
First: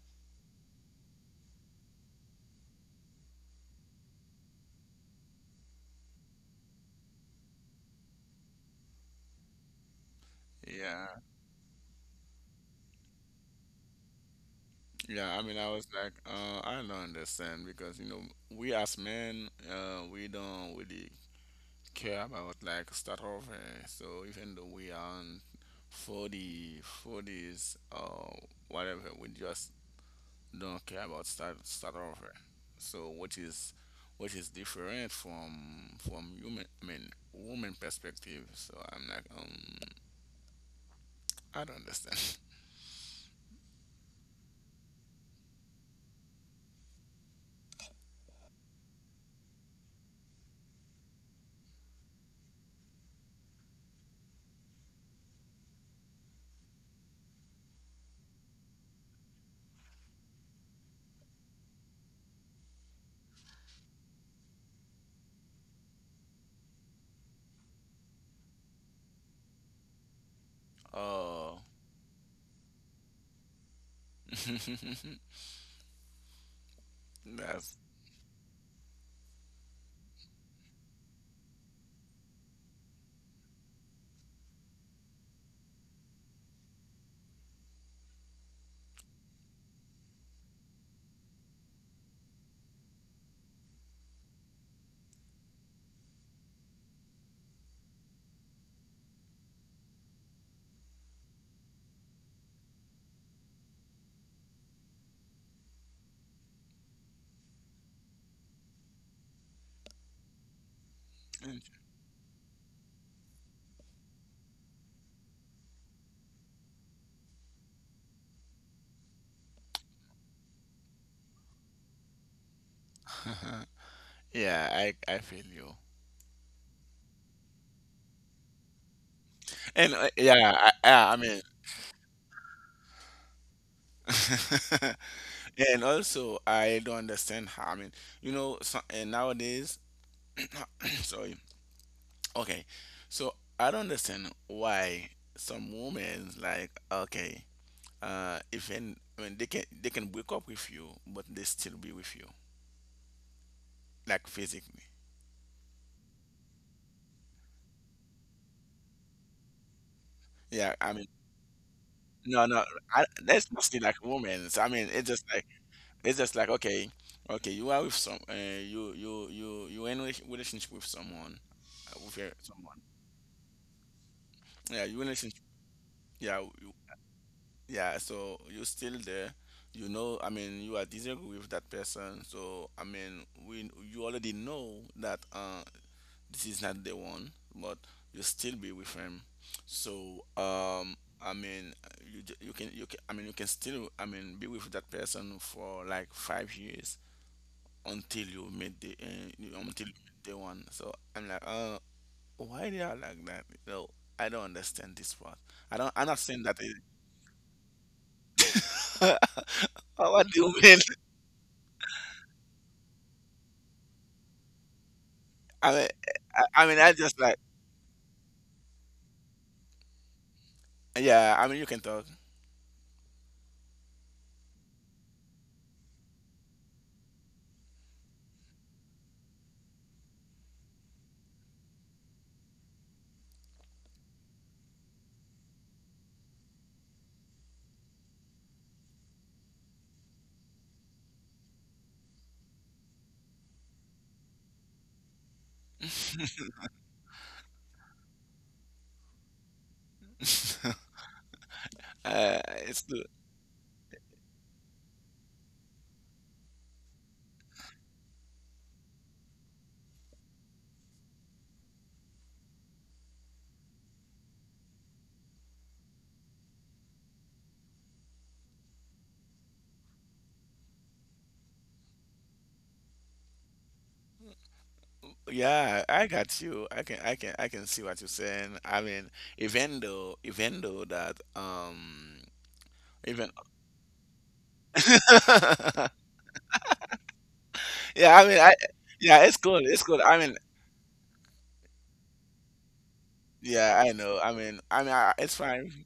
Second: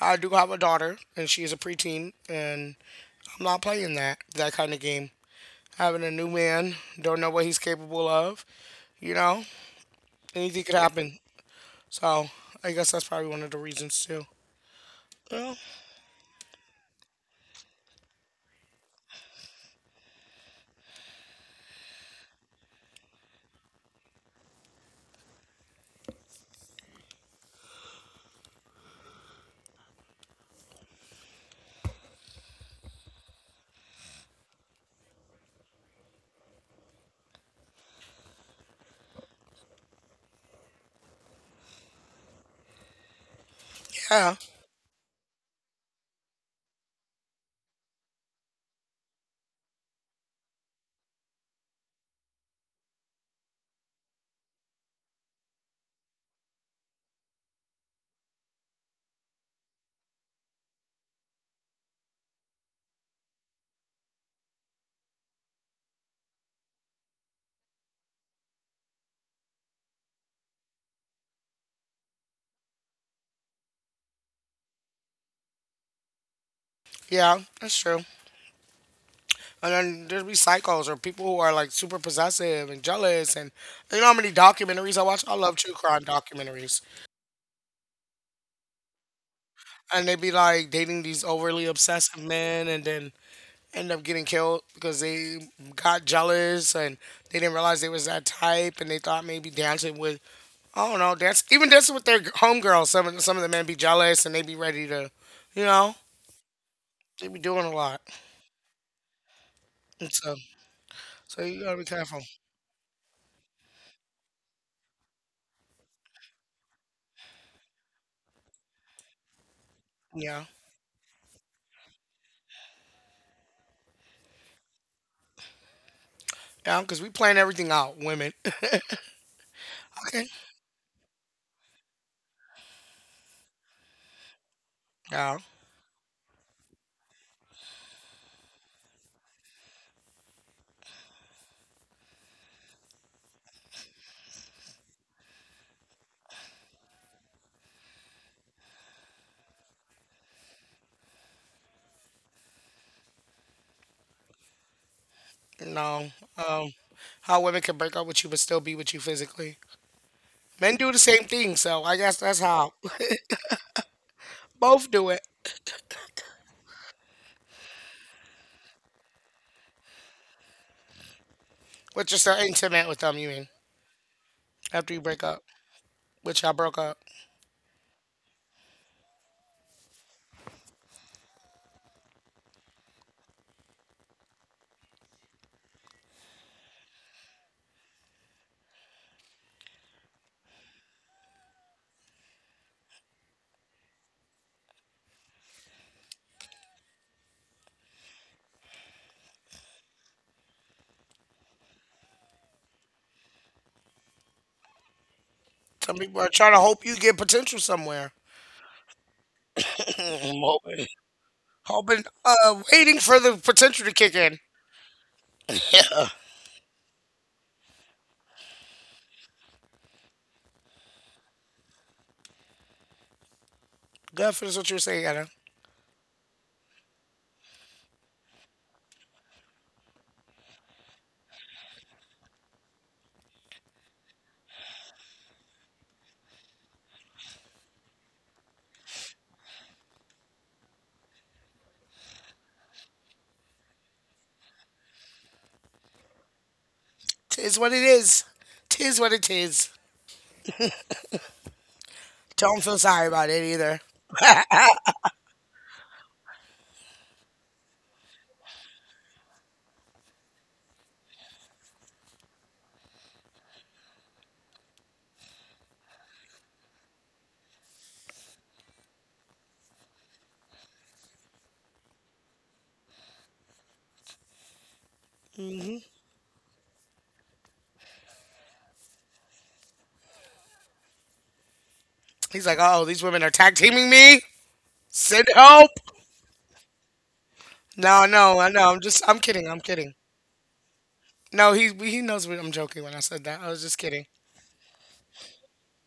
I do have a daughter and she is a preteen, and I'm not playing that that kind of game. Having a new man, don't know what he's capable of. You know, anything could
yeah.
happen. So I guess that's probably one of the reasons too.
Yeah, I
Well,
mean I was like, uh, I don't understand because you know, we as men, uh, we don't really care about like start over. So even though we are on forty, forties or whatever, we just don't care about start start over. So what is what is different from from human I mean woman perspective. So I'm like um I don't understand. [LAUGHS]
yeah,
Oh, [LAUGHS]
yeah,
that's
that's true. And then there'll be psychos or people who are like super possessive and jealous. And you know how many documentaries I watch? I love true crime documentaries. And they would be like dating these overly obsessive men, and then end up getting killed because they got jealous and they didn't realize they was that type and they thought maybe dancing with, I don't know, dance even dancing with their homegirls. Some some of the men be jealous and they be ready to, you know, they be doing a lot. And so so you
int-
gotta be careful. Yeah,
[LAUGHS] yeah. I I feel you.
yeah, because we plan everything out, women. [LAUGHS]
And uh,
Okay,
yeah, I, I, I mean, [LAUGHS]
yeah,
and also I don't understand how. I mean, you know, so, and nowadays, [COUGHS] [CLEARS THROAT] sorry. Okay, so I don't understand why some women like okay, uh, even when they can they can break up with you, but they still be with you, like physically.
no, um, how women can break up with you but still be with you physically.
Yeah,
Men
I
do the
mean,
same thing, so I guess that's
no, no,
how.
I, that's mostly like women. So,
[LAUGHS]
I mean,
Both
it's
do
just
it.
like it's just like okay, okay, you are with some, uh, you you you you in a relationship with someone, uh,
But
with
you're
your,
still
someone.
intimate with them, you mean?
Yeah, you
After you
in a
break
relationship.
up.
Yeah,
Which I broke up.
yeah so you're still there you know I mean you are disagree with that person so I mean we you already know that uh this is not the one but you still be with him so um i mean you ju- you can you can I mean you can still I mean be with that person for like five years until you meet the uh, you- until you meet the one so I'm like uh why they are like that you know I don't understand this part I don't
Some
I'm not
people are
saying that
trying to
it,
hope you get potential somewhere.
[LAUGHS] what do
I'm
you mean
hoping. Hoping, uh, waiting for the potential to kick in.
I mean, I, I mean, I just like, yeah. I mean, you can talk.
Go ahead, finish what you were saying, Anna.
[LAUGHS]
Tis what it is. Tis what it is.
uh,
Don't feel
it's the-
sorry about it either.
yeah. I got you. I can, I can, I can see what you're saying. I mean, even though, even though that, um,
He's like, oh, these women are
even,
tag teaming me. Send help.
[LAUGHS]
No,
yeah. I
no,
mean,
I
I,
know. I'm just, I'm
yeah. It's
kidding.
cool.
I'm
It's
kidding.
cool. I mean,
No, he he knows what I'm joking when I said that. I was just
yeah. I
kidding.
know. I mean, I mean, I, it's fine.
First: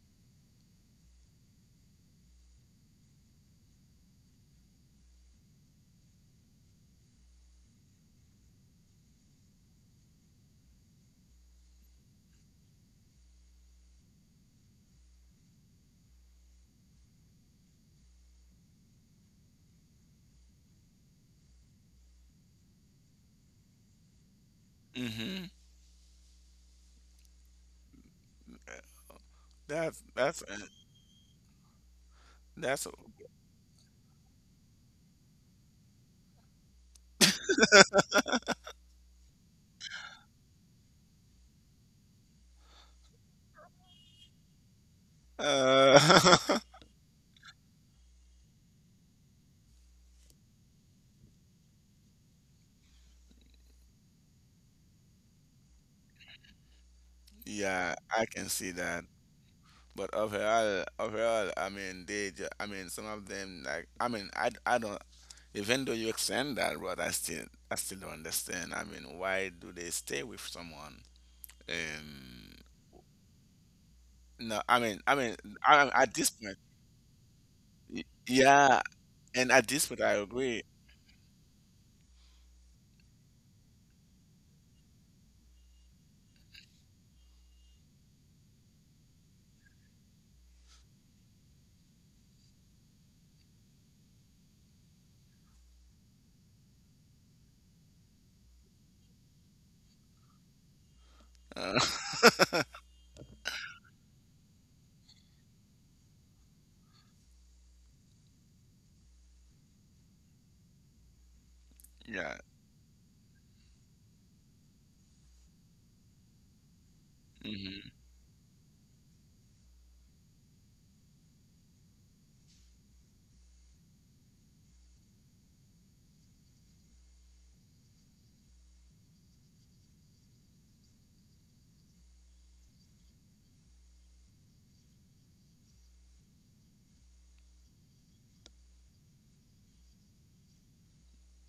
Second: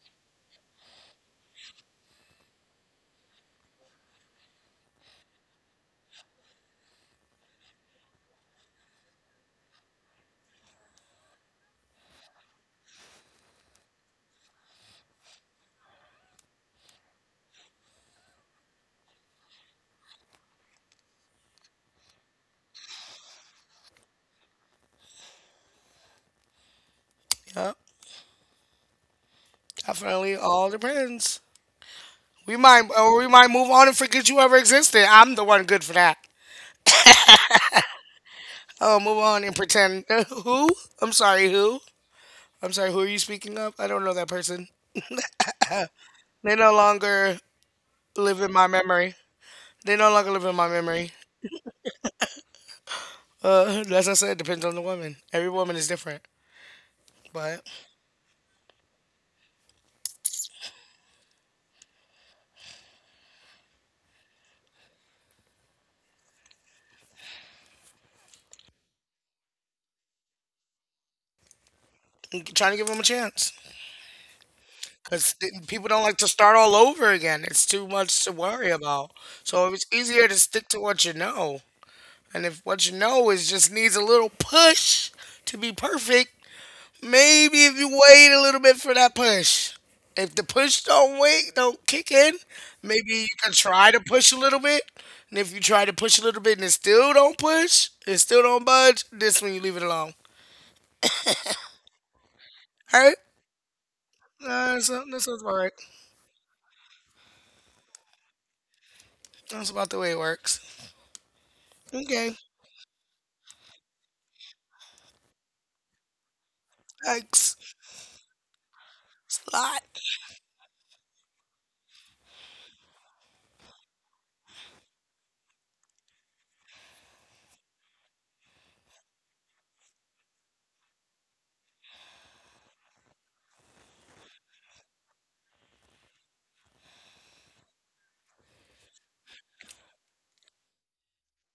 Hmm
Yep,
That's
definitely
that's uh,
all depends. We
that's
might, or we might move on and forget you ever existed. I'm the one good for that. Oh, move on and pretend. [LAUGHS] Who? I'm sorry, who? I'm sorry, who are you speaking of? I don't know that person. They
uh,
no longer live in my memory. They no longer live in my memory. Uh, as I said, depends on the woman. Every woman is different.
[LAUGHS]
But
yeah. I can see that. But overall, overall, I mean, they, ju- I mean, some of them, like, I mean, I, I don't, even though you extend that, but I still, I still don't understand. I mean, why do they stay with someone?
I'm
Um,
trying to give them a chance.
no, I mean, I mean,
Because
I,
people
I-
don't
at
like to
this point,
start all over again. It's too
y-
much to worry
yeah,
about.
and at
So
this
it's
point, I
easier to
agree.
stick to what you know, and if what you know is just needs a little push to be perfect. Maybe if you wait a little bit for that push. If the push don't wait, don't kick in, maybe you can try to push a little bit. And if you try to push a little bit and it still don't push, it still don't budge, this when you leave it alone.
Uh, [LAUGHS]
All right? Uh, that's, that sounds about right. That's about the way it works. Okay.
yeah.
Thanks.
hmm
It's a lot.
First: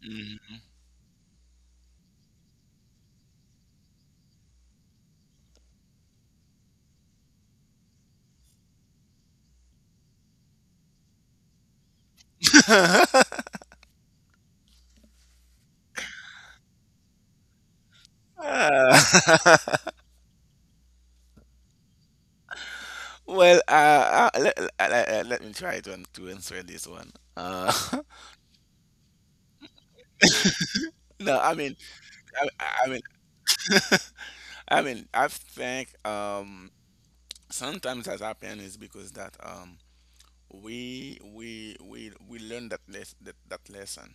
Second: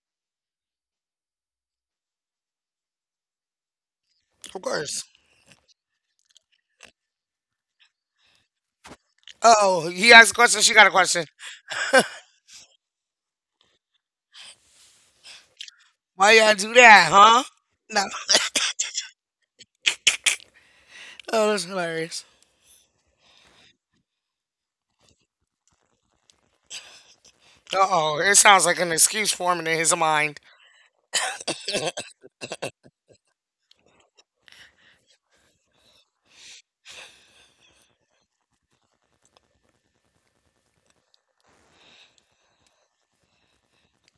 hmm
Of course. Oh, he asked a question. She got a question.
[LAUGHS]
Why y'all do that, huh? No.
Uh,
Oh, that's hilarious.
[LAUGHS] well, uh, uh, let, let, let me try to, an- to answer this one. Uh,
Uh oh. It sounds like an excuse forming in his mind.
[LAUGHS] no, I mean, I, I mean, [LAUGHS] I mean, I think um, sometimes that happens is because that um, we we we we learn that les- that, that lesson.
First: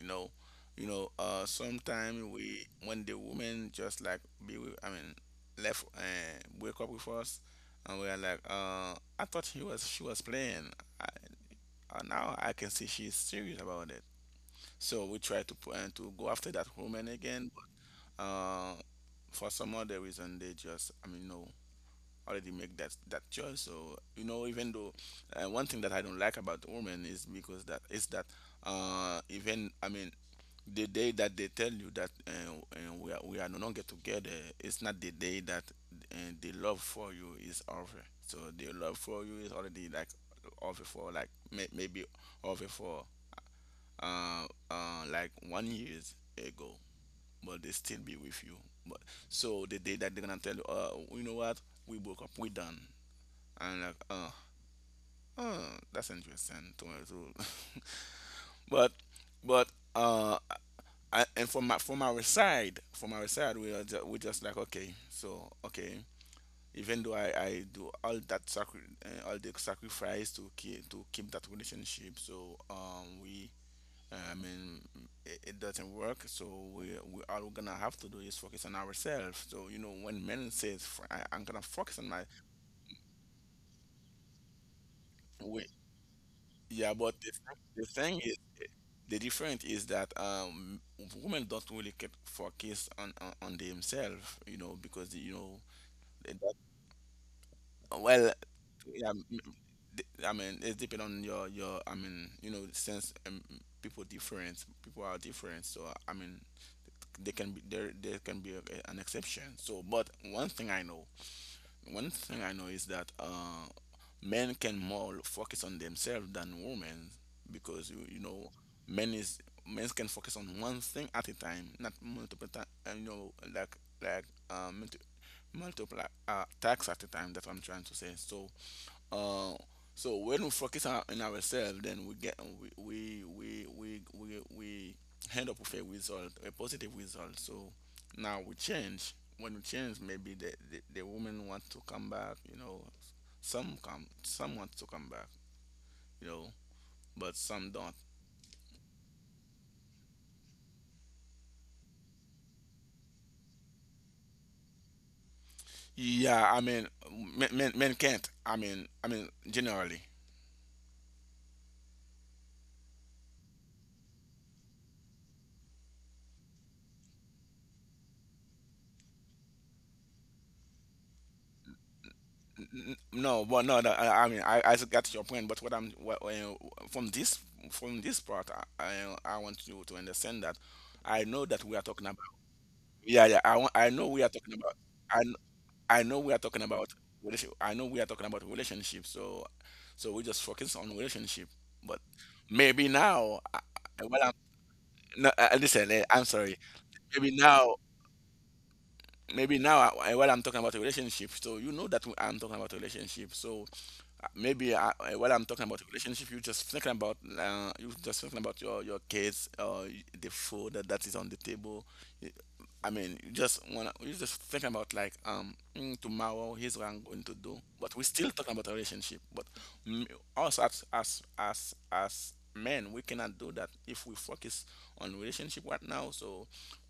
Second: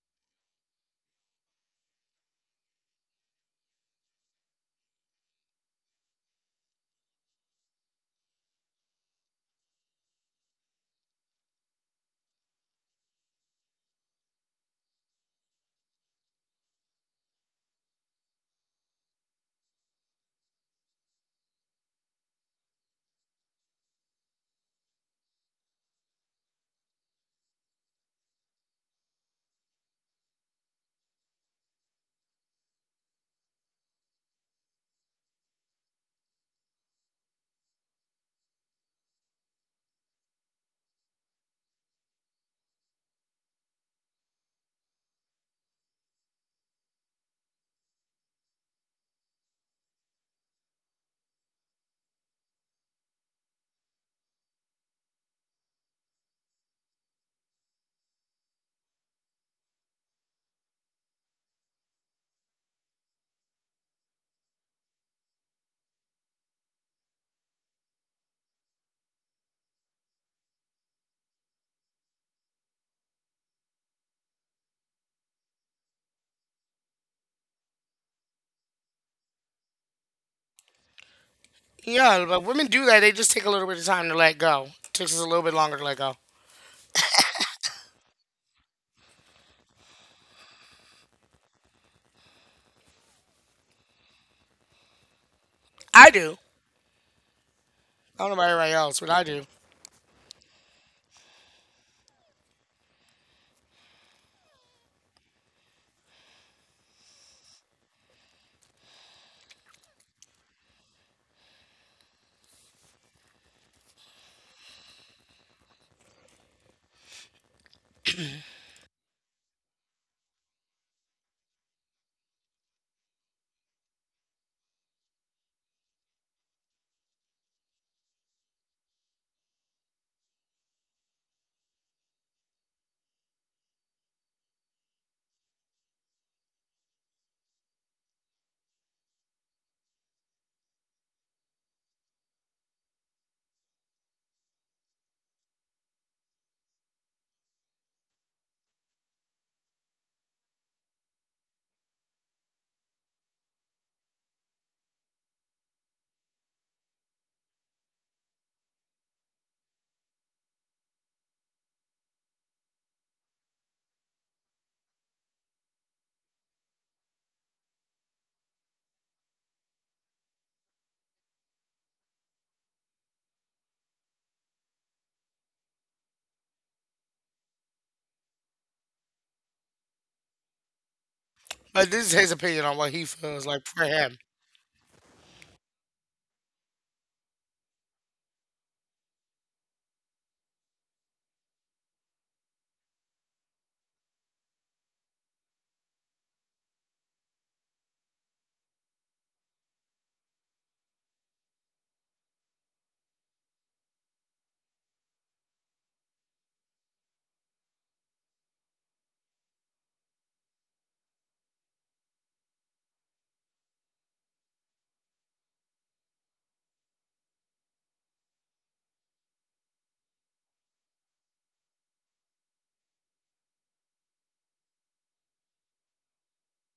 You know, you know. Uh, sometimes we when the women just like be with, I mean, left uh, wake up with us, and we are like, uh, I thought he was she was playing. I, uh, now I can see she's serious about it. So we try to pu- uh, to go after that woman again, but uh, for some other reason they just I mean no. already make that that choice. So you know, even though uh, one thing that I don't like about women is because that is that uh, even I mean the day that they tell you that uh, uh, we are we are no longer together, it's not the day that uh, the love for you is over. So the love for you is already like over for like may, maybe over for uh, uh, like one years ago, but they still be with you. But so the day that they're gonna tell you, uh, you know what, we broke up, we done. I'm like, oh, oh, that's interesting to to- [LAUGHS] but but uh, I, and from my, from our side, from our side, we are just, we just like okay, so okay. Even though I, I do all that sacri- uh, all the sacrifice to keep to keep that relationship, so um we uh, I mean it, it doesn't work. So we we all we're gonna have to do is focus on ourselves. So you know when men says "F- I, am gonna focus on my
Yeah, but women do that. They just take a little bit of time to let go. Takes us a little
we
bit longer to let go.
Yeah, but the, th- the thing is, the difference is that um, women don't really keep focus on, on on themselves, you know, because you know,
I
they
do.
don't- well,
I don't know about everybody
yeah,
else, but
m-
I do.
th- I mean, it's depend on your your. I mean, you know, since um, people different, people are different, so I mean, they can be there. There can be a, an exception. So, but one thing I know, one thing I know is that. Uh, men can more focus on themselves than women because you, you know men is men can focus on one thing at a time not multiple time you know like like um multi- multiple uh, tasks at a time that's what I'm trying to say so uh, so when we focus on, on ourselves, then we get we we we we we, we end up with a result, a positive result. So now we change. When we change, maybe the the, the woman wants to come back. You know, some come, some wants to come back. You know, but some don't. Yeah, I mean, men men, men can't. I mean, I mean generally. N- No, but no, no, I, I mean, I, I got your point, but what I'm what, uh, from this from this part, I, I I want you to understand that I know that we are
But
talking
this is
about
his opinion on what he
yeah, yeah.
feels
I
like
want,
for
I know
him.
we are talking about I kn- I know we are talking about relationship. I know we are talking about relationship. So so we just focus on relationship, but maybe now, I, I- what I'm no, uh, listen, eh, I'm sorry. Maybe now, maybe now, I, I- what I'm talking about a relationship. So you know that I'm talking about a relationship. So maybe I, eh, while I'm talking about relationship, you just thinking about uh, you just thinking about your your kids or the food that, that is on the table. You, I mean, you just wanna you just thinking about like um mm, tomorrow here's what I'm going to do, but we're still talking about a relationship. But mm, us as as as as men, we cannot do that if we focus on relationship right now. So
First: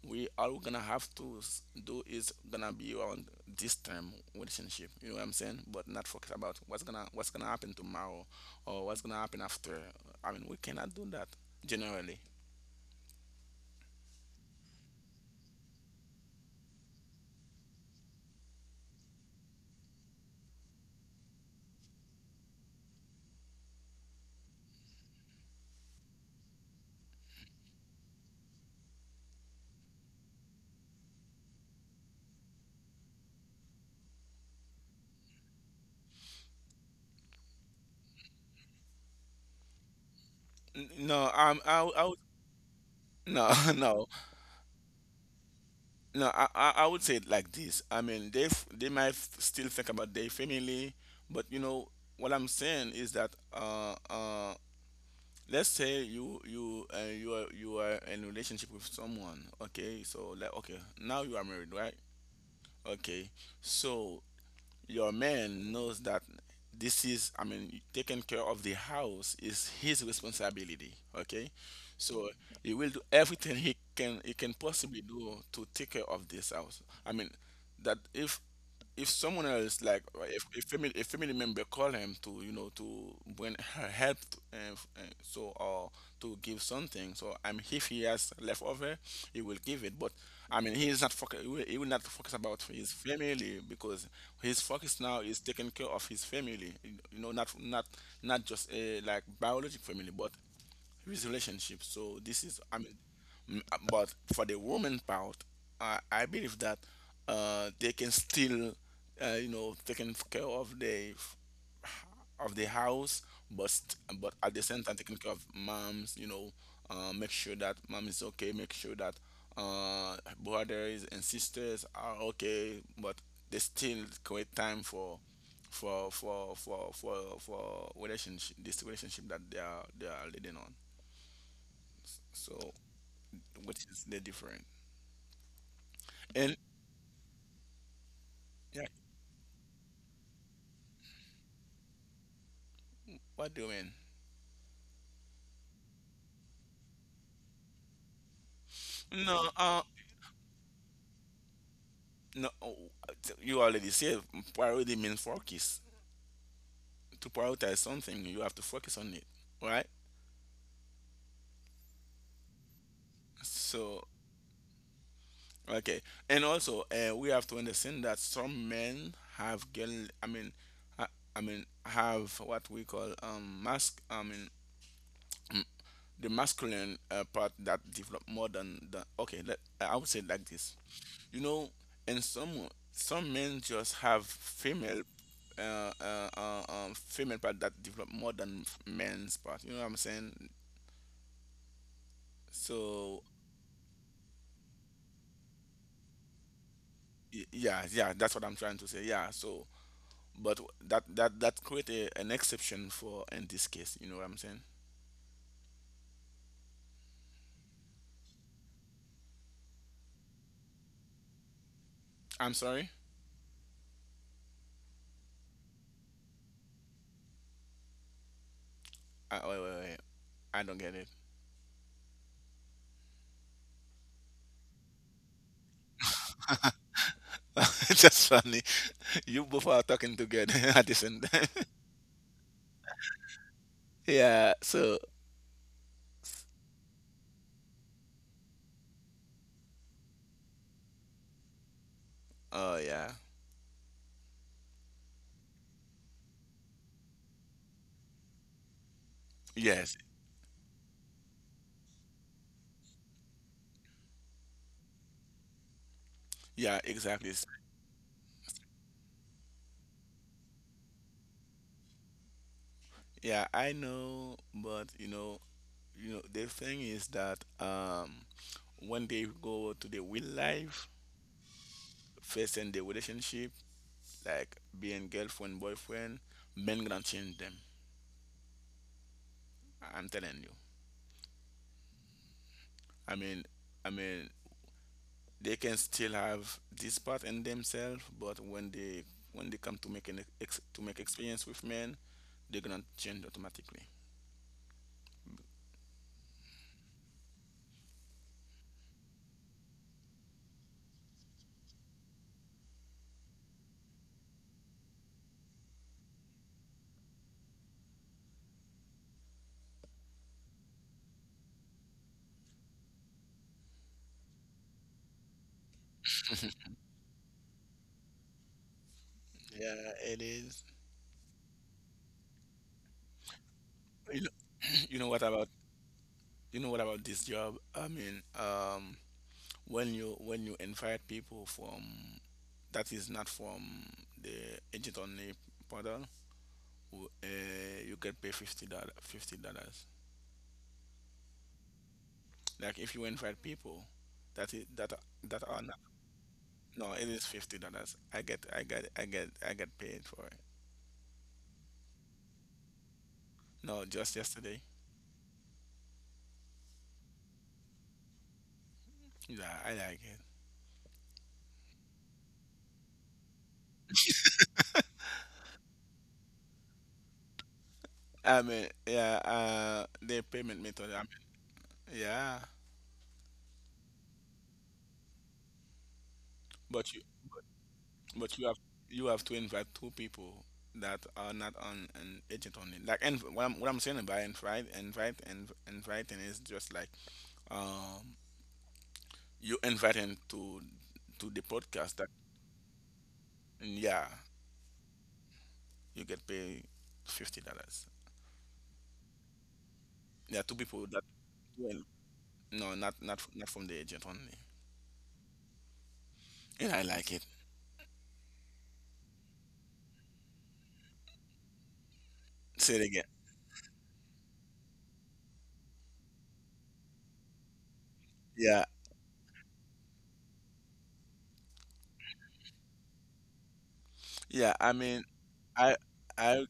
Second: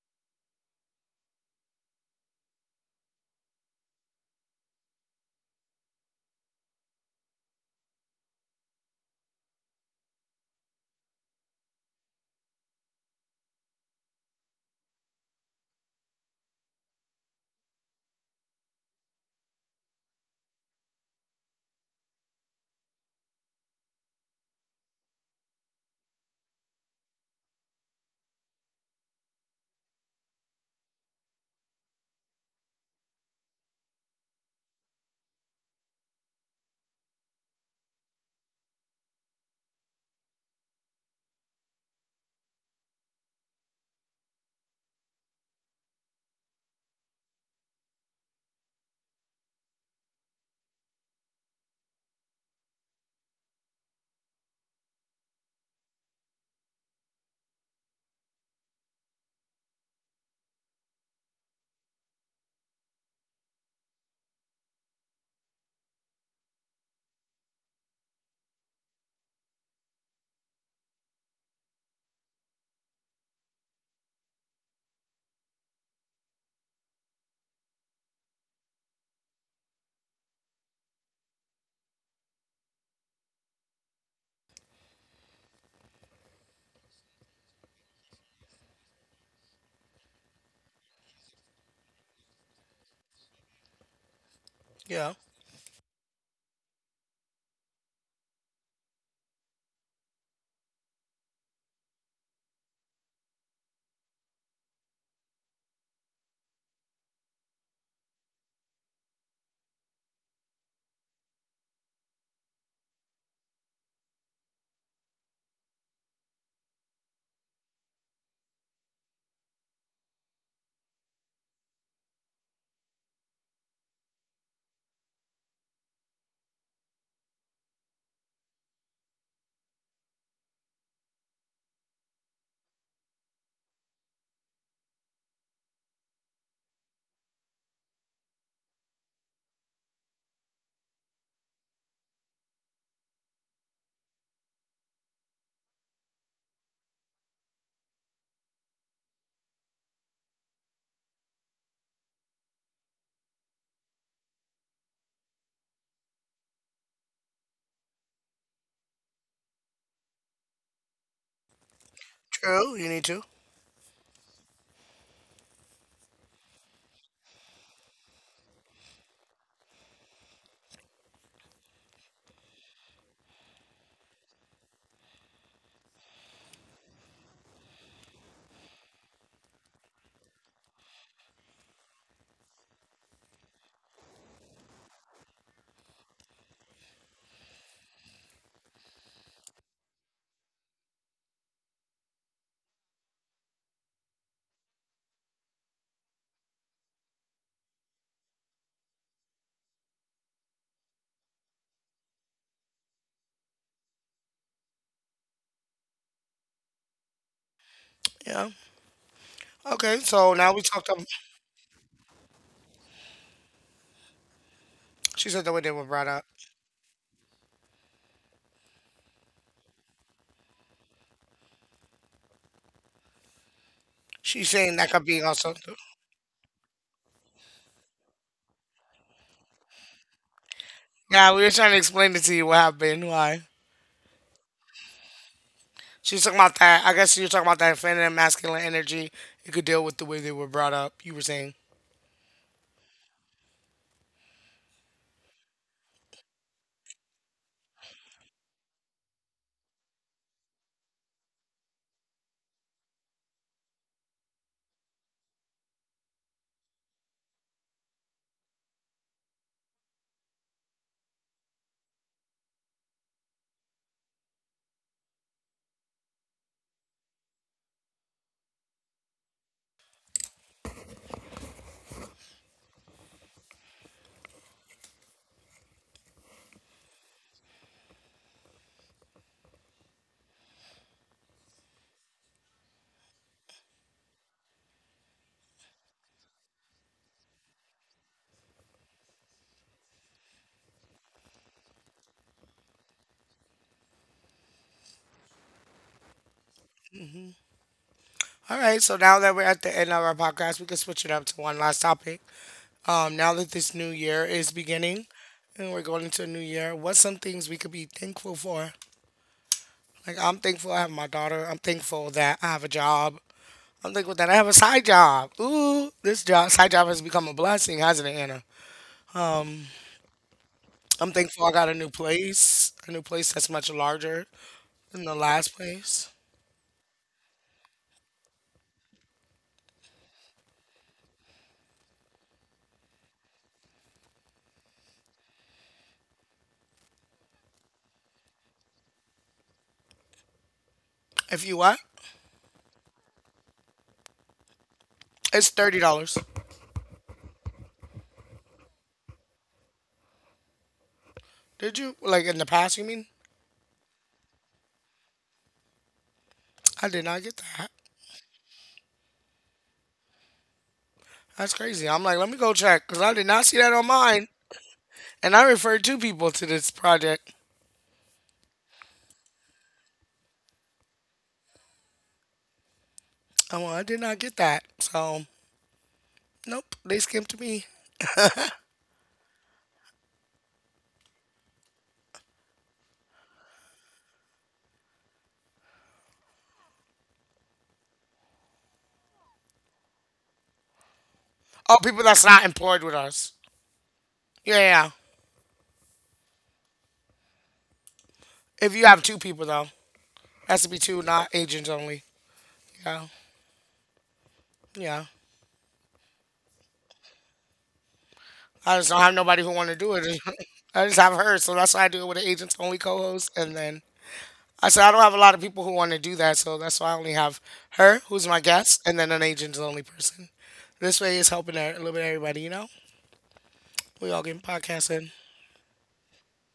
we all we're gonna have to s- do is gonna be on this term relationship. You know what I'm saying? But not focus about what's gonna what's gonna happen tomorrow or what's gonna happen after. I mean, we cannot do that generally. N- No, um, I, w- I would- no, [LAUGHS] no. No, I, I I would say it like this. I mean, they f- they might f- still think about their family, but you know what I'm saying is that uh uh let's say you you uh, you are you are in a relationship with someone, okay? So like okay, now you are married, right? Okay, so your man knows that this is i mean taking care of the house is his responsibility. Okay, so he will do everything he can he can possibly do to take care of this house. I mean that if if someone else, like, uh, if a family a family member call him to you know to bring her help, uh, f- uh, so or to give something. So I mean if he has left over, he will give it. But I mean he is not focus, he will, he will not focus about his family, because his focus
Yeah.
now is taking care of his family, you know, not not not just a like biologic family, but with relationship. So this is, I mean, mm, uh, but for the woman part, I, I believe that uh, they can still, uh, you know, taking care of the of the house, but st- but at the same time taking care of moms, you know, uh, make sure that mom is okay, make sure that uh, brothers and sisters are okay, but they still create time for for for for for for relationship, this relationship that they are they are leading on. So what is the difference? And yeah, what do you mean? No, uh, no. Oh, you already said priority means focus. To prioritize something, you have to focus on it, right?
True. You need to.
So okay, and also uh, we have to understand that some men have girl. I mean, ha, I mean have what we call um mask. I mean [CLEARS THROAT] the masculine uh, part that develop more than the. Okay, let, I would say like this, you know. And some some men just have female uh, uh, uh, um, female part that develop more than f- men's part, you know what I'm saying? So y- yeah yeah, that's what I'm trying to say. Yeah, so but that that that create a, an exception for in this case, you know what I'm saying?
Yeah. Okay. So now we talked about.
I'm sorry.
She said the way they were brought up.
I, wait, wait, wait. I don't get it.
She's saying that could be also.
[LAUGHS] That's funny, you both are talking together [LAUGHS] at the same
Yeah, we
time.
were trying to explain it to you what happened, why.
[LAUGHS] Yeah, so
She's talking about that. I guess you're talking about that feminine, masculine energy. You could deal with the way they were brought up. You were saying.
oh yeah, yes, yeah, exactly. Yeah, I know, but you know, you know, the thing is that um, when they go to the real life, first in the relationship, like being girlfriend, boyfriend, men gonna change them. I'm telling you. I mean, I mean, they can still have this part in themselves, but when they when they come to make an ex- to make experience with men, they're gonna change automatically.
All right. So now that we're at the end of our podcast, we can switch it up to one last topic. Um, now that this new year is beginning and we're going into a new year, what's some things we could be thankful for? Like, I'm thankful I have my daughter. I'm thankful that I have a job. I'm thankful that I have a side job. Ooh, this job, side job has become a blessing, hasn't it, Anna?
Yeah, it is.
I'm thankful I got a new place, a new place that's much larger
You know, [CLEARS THROAT]
than
you know
the
what
last
about
place.
you know what about this job? I mean, um, when you when you invite people from that is not from the agent only portal, w- uh, you can pay 50 dollars, 50 dollars,
If you what?
like if you invite people that is that are- that
It's
are
thirty
not.
dollars.
No, it is 50 dollars. i get i get i get I get paid for it.
Did you like in the past? You mean?
No, just yesterday.
I did not get that.
Yeah, I like it.
That's crazy. I'm like, let me go check because I did not see that on mine. And I referred two people to this project.
I mean, yeah, uh the payment method, I mean, yeah.
Oh, well, I did not get that. So, nope,
But
they
you
skipped me.
but you have you have to invite two people that are not on an agent only. Like, and what I'm what I'm saying about invite, invite, and inviting is just like um you inviting to to the
Oh,
podcast.
people
That
that's not employed with us.
yeah,
Yeah, yeah. yeah.
you get paid fifty dollars.
If you have two people, though,
There are two
has to be
people
two,
that
not agents
well,
only.
no, not
Yeah,
not not from the agent only.
yeah.
And I like it.
I just don't have nobody who want to do it. [LAUGHS] I just have her. So that's why I do it with an agents only
Say it
co
again.
host. And then I said, I don't have a lot of people who want to do that. So that's why I only have her, who's my
Yeah,
guest, and then an agents only person. This way it's helping e-, a little bit everybody, you know? We all getting
yeah. I mean,
podcasting.
I I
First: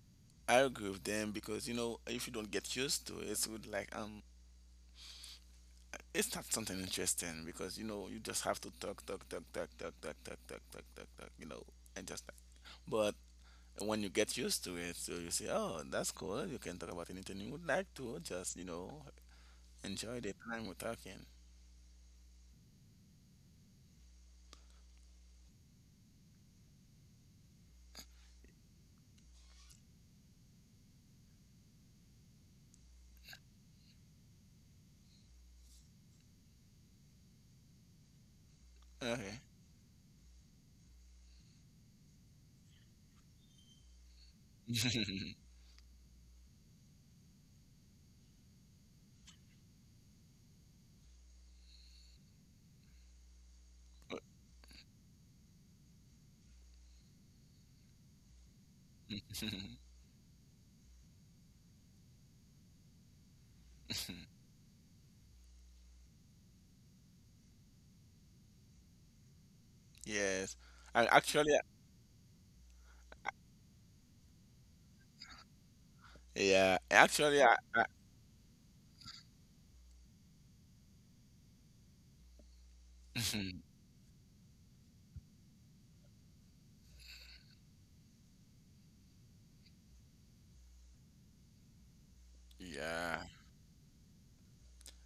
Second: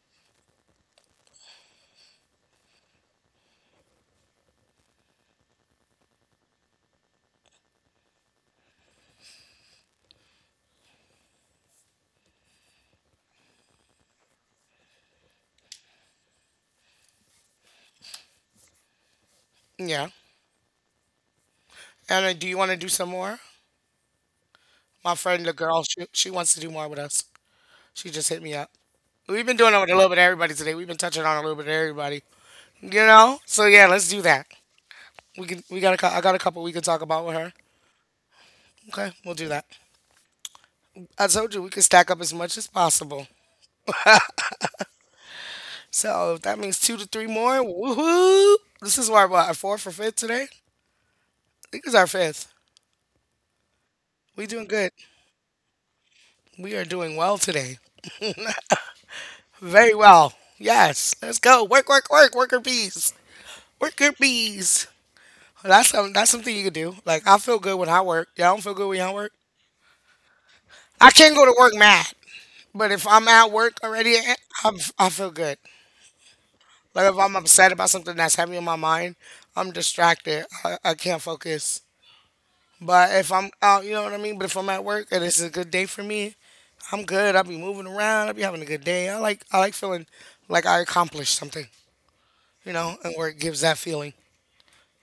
I agree with them because, you know, if you don't get used to it, it's good. Like um, it's not something interesting because, you know, you just have to talk, talk, talk, talk, talk, talk, talk, talk, talk, talk, talk, you know, and just that. But when you get used to it, so you say, oh, that's cool. You can talk about anything you would like to. Just, you know,
Yeah.
enjoy the time we're talking.
Anna, do you want to do some more? My friend, the girl, she, she wants to do more with us. She just hit me up. We've been doing it with a little bit of everybody today. We've been touching on a little bit of everybody, you know. So yeah, let's do that. We can. We got a. cou- I got a couple we can talk about with her. Okay, we'll
Okay.
do that. I told you we can stack up as much as possible.
[LAUGHS]
So if that means two to three more, woohoo! This is our what our fourth or fifth today. I think it's our fifth. We doing good. We are doing well today. Very well. Yes. Let's go. Work, work, work, worker bees. Worker bees. That's some, that's something you could do. Like I feel good when I work. Y'all don't feel good when y'all work.
Yes. I
I can't go
actually,
to work mad, but if I'm at work already, eh, I'm, I feel good.
yeah.
Like if I'm
Actually, I,
upset
I
about something that's heavy on my mind, I'm distracted. I, I can't focus. But if I'm
[LAUGHS]
out, you know what I mean. But if I'm at work and it's a good day for me, I'm good. I'll be moving around. I'll be having a good day. I like I like feeling like I accomplished something, you know.
yeah.
And work gives that feeling.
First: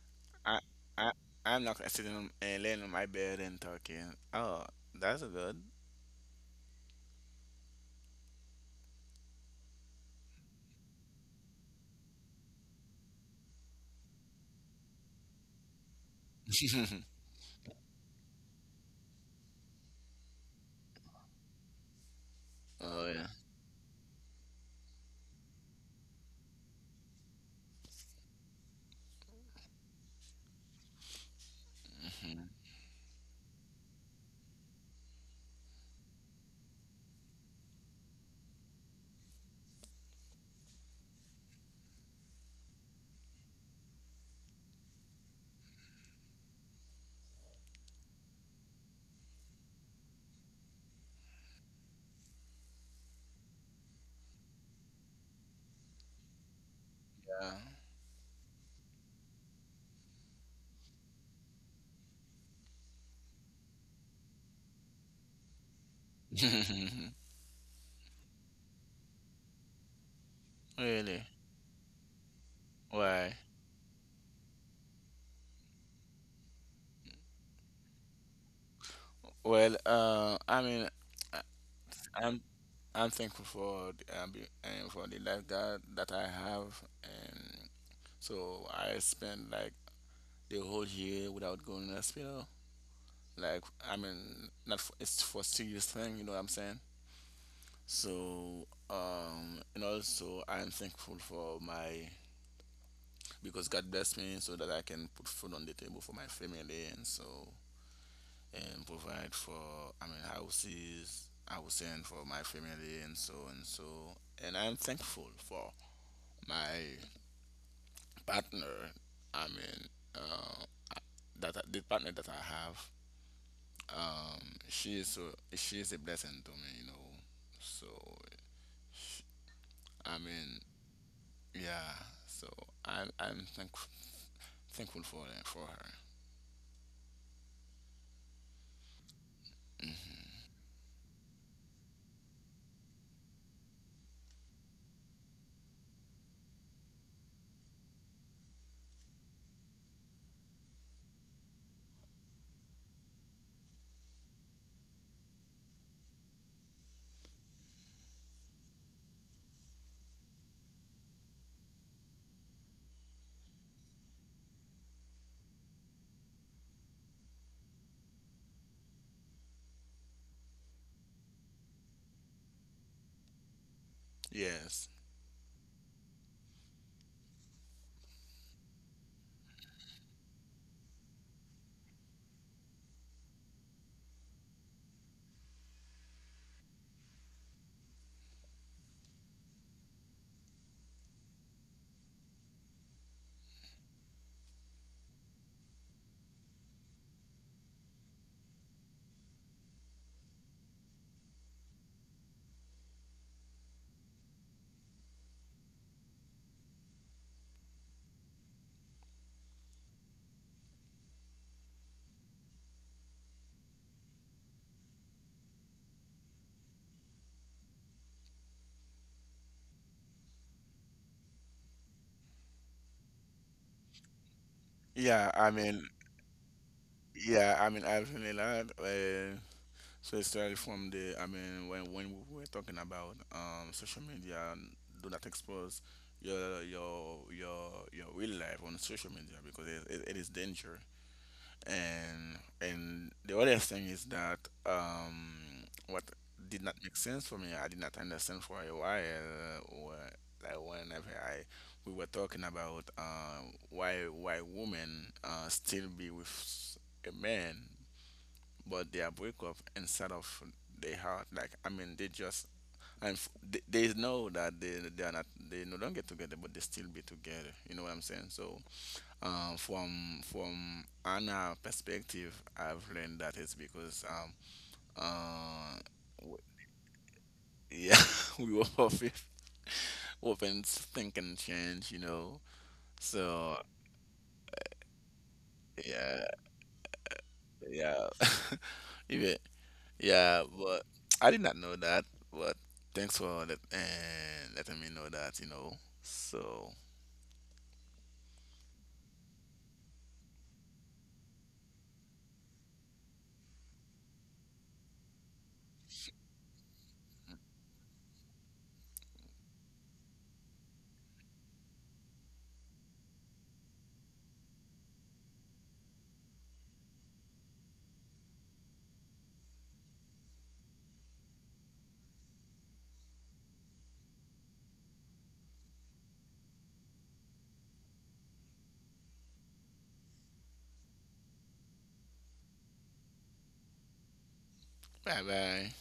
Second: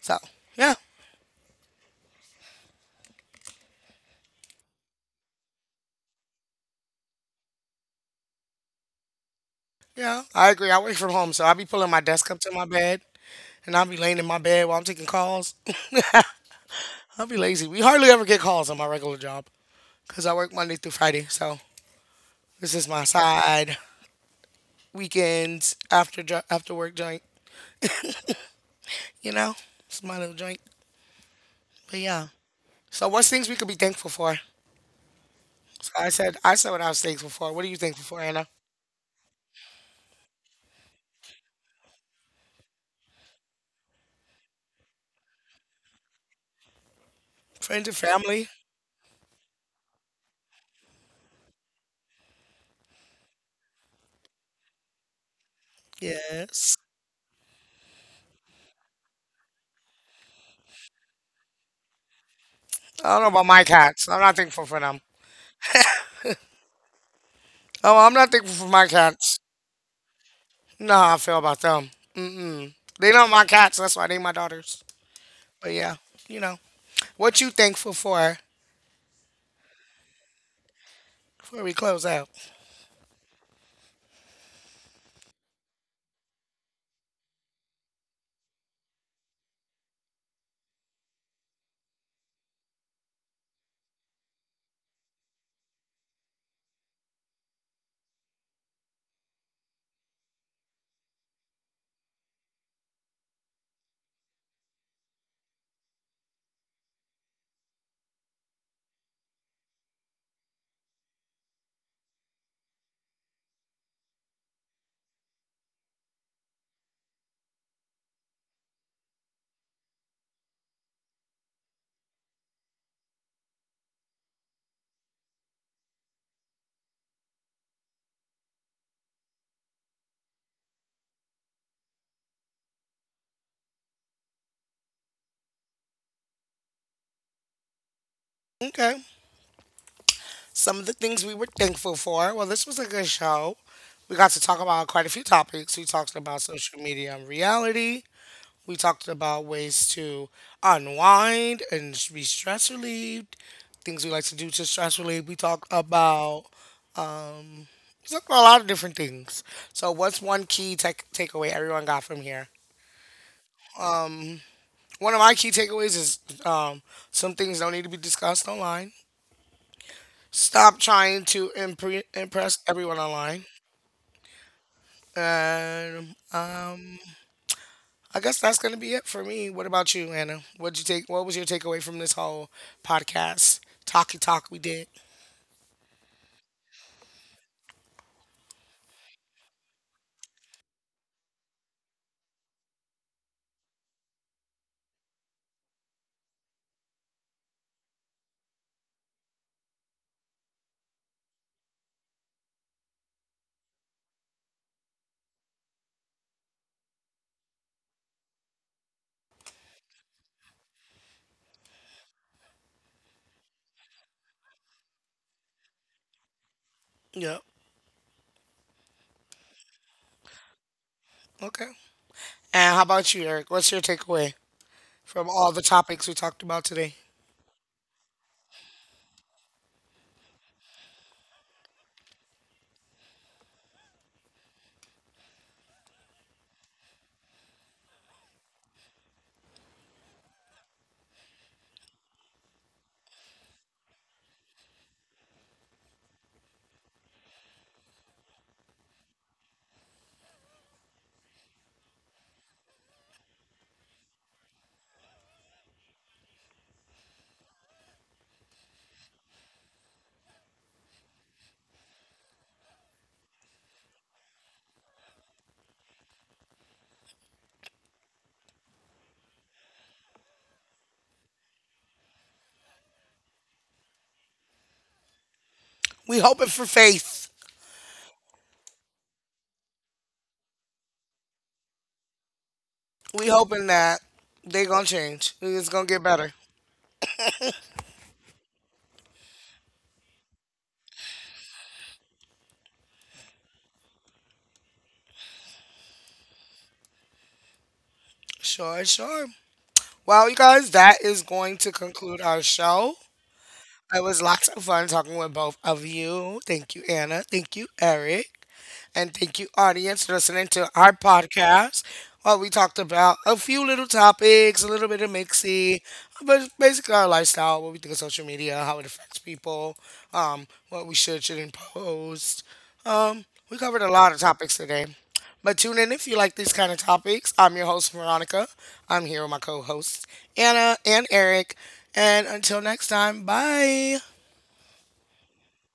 So
I,
yeah,
I, I'm not sitting on, uh, laying on my bed and talking. Oh, that's good.
yeah, I agree. I work from home, so I be pulling my desk up to my bed. And I'll be laying in my bed while I'm taking calls. [LAUGHS]
[LAUGHS]
I'll be lazy. We hardly ever get calls on my regular job because I work Monday through Friday. So this is my
Oh yeah.
side weekends after jo- after work joint. You know, it's my little joint. But yeah. So what's things we could be thankful for? So I said I said what I was thankful for. What are you thankful for, Anna? Friends and family. Yes.
Yeah. [LAUGHS]
I don't know about my cats. I'm not thankful for them. Oh, I'm not thankful for my cats. You know how I
Really?
feel about them. Mm-mm. They not
Why?
my cats. That's why they my daughters. But yeah, you know. What you thankful for
Well, uh, I mean, I-
before we close out?
I'm I'm thankful for the, um, be- uh, for the life that that I have, and so I spent like the whole year without going to the hospital. Like, I mean, not for, it's for serious thing, you know what I'm saying? So, um, and also I'm thankful for my, because God blessed me so that I can put food on the table for my family, and so and provide for, I mean, houses I was send for my family, and so and so, and I'm thankful for my partner. I mean, uh, that I- the partner that I have, um she is so, she is a blessing to me, you know. So I mean, yeah, so I am I'm thankful, thankful for that, for her.
Okay. Some of the things we were thankful for. Well, this was a good show. We got to talk about quite a few topics. We talked about social media and reality. We talked about ways to unwind and be stress relieved. Things we like to do to stress relieve. We talked about we talked about a lot of different things. So, what's one key tech takeaway everyone got from here? One of my key takeaways is um, some things don't need to be discussed online. Stop trying to impre- impress everyone online.
Yes.
And um, I guess that's going to be it for me. What about you, Anna? What'd you take? What was your takeaway from this whole podcast talky talk we did? Yep. Okay. And how about you, Eric? What's your takeaway
Yeah,
from
I
all the
mean,
topics we talked about today?
yeah, I mean, I've seen a lot. uh, So it started from the, I mean, when, when we were talking about um, social media, do not expose your your your your real life on social media because it, it, it is danger. And and the other thing is that um, what did not make sense for me, I did not understand for a while. Or like whenever I we were talking about uh, why why women uh, still be with a man but they are break up inside of their heart. Like I mean, they just and f- they, they know that they they are not, they no longer together, but they still be together. You know what I'm saying? So um, from from Anna perspective, I've learned that it's because um uh
We
w-
hoping for faith.
yeah, [LAUGHS] we were both [LAUGHS] open think and change. You know,
We
so
hoping that they gonna change. It's gonna get
yeah,
better.
yeah, [LAUGHS] even, yeah, but I did not know that. But thanks for let, and letting me know that, you know. So,
Sure, sure. Well, you guys, that is going to conclude our show. It was lots of fun talking with both of you. Thank you, Anna. Thank you, Eric. And thank you, audience, listening to our podcast. Well, we talked about a few little topics, a little bit of mixy, but basically our lifestyle, what we think of social media, how it affects people, um, what we should, shouldn't post. Um, we covered a lot of topics today. But tune in if you like these kind of topics. I'm your host, Veronica. I'm here with my co hosts, Anna and Eric. And until next time, bye.
bye bye.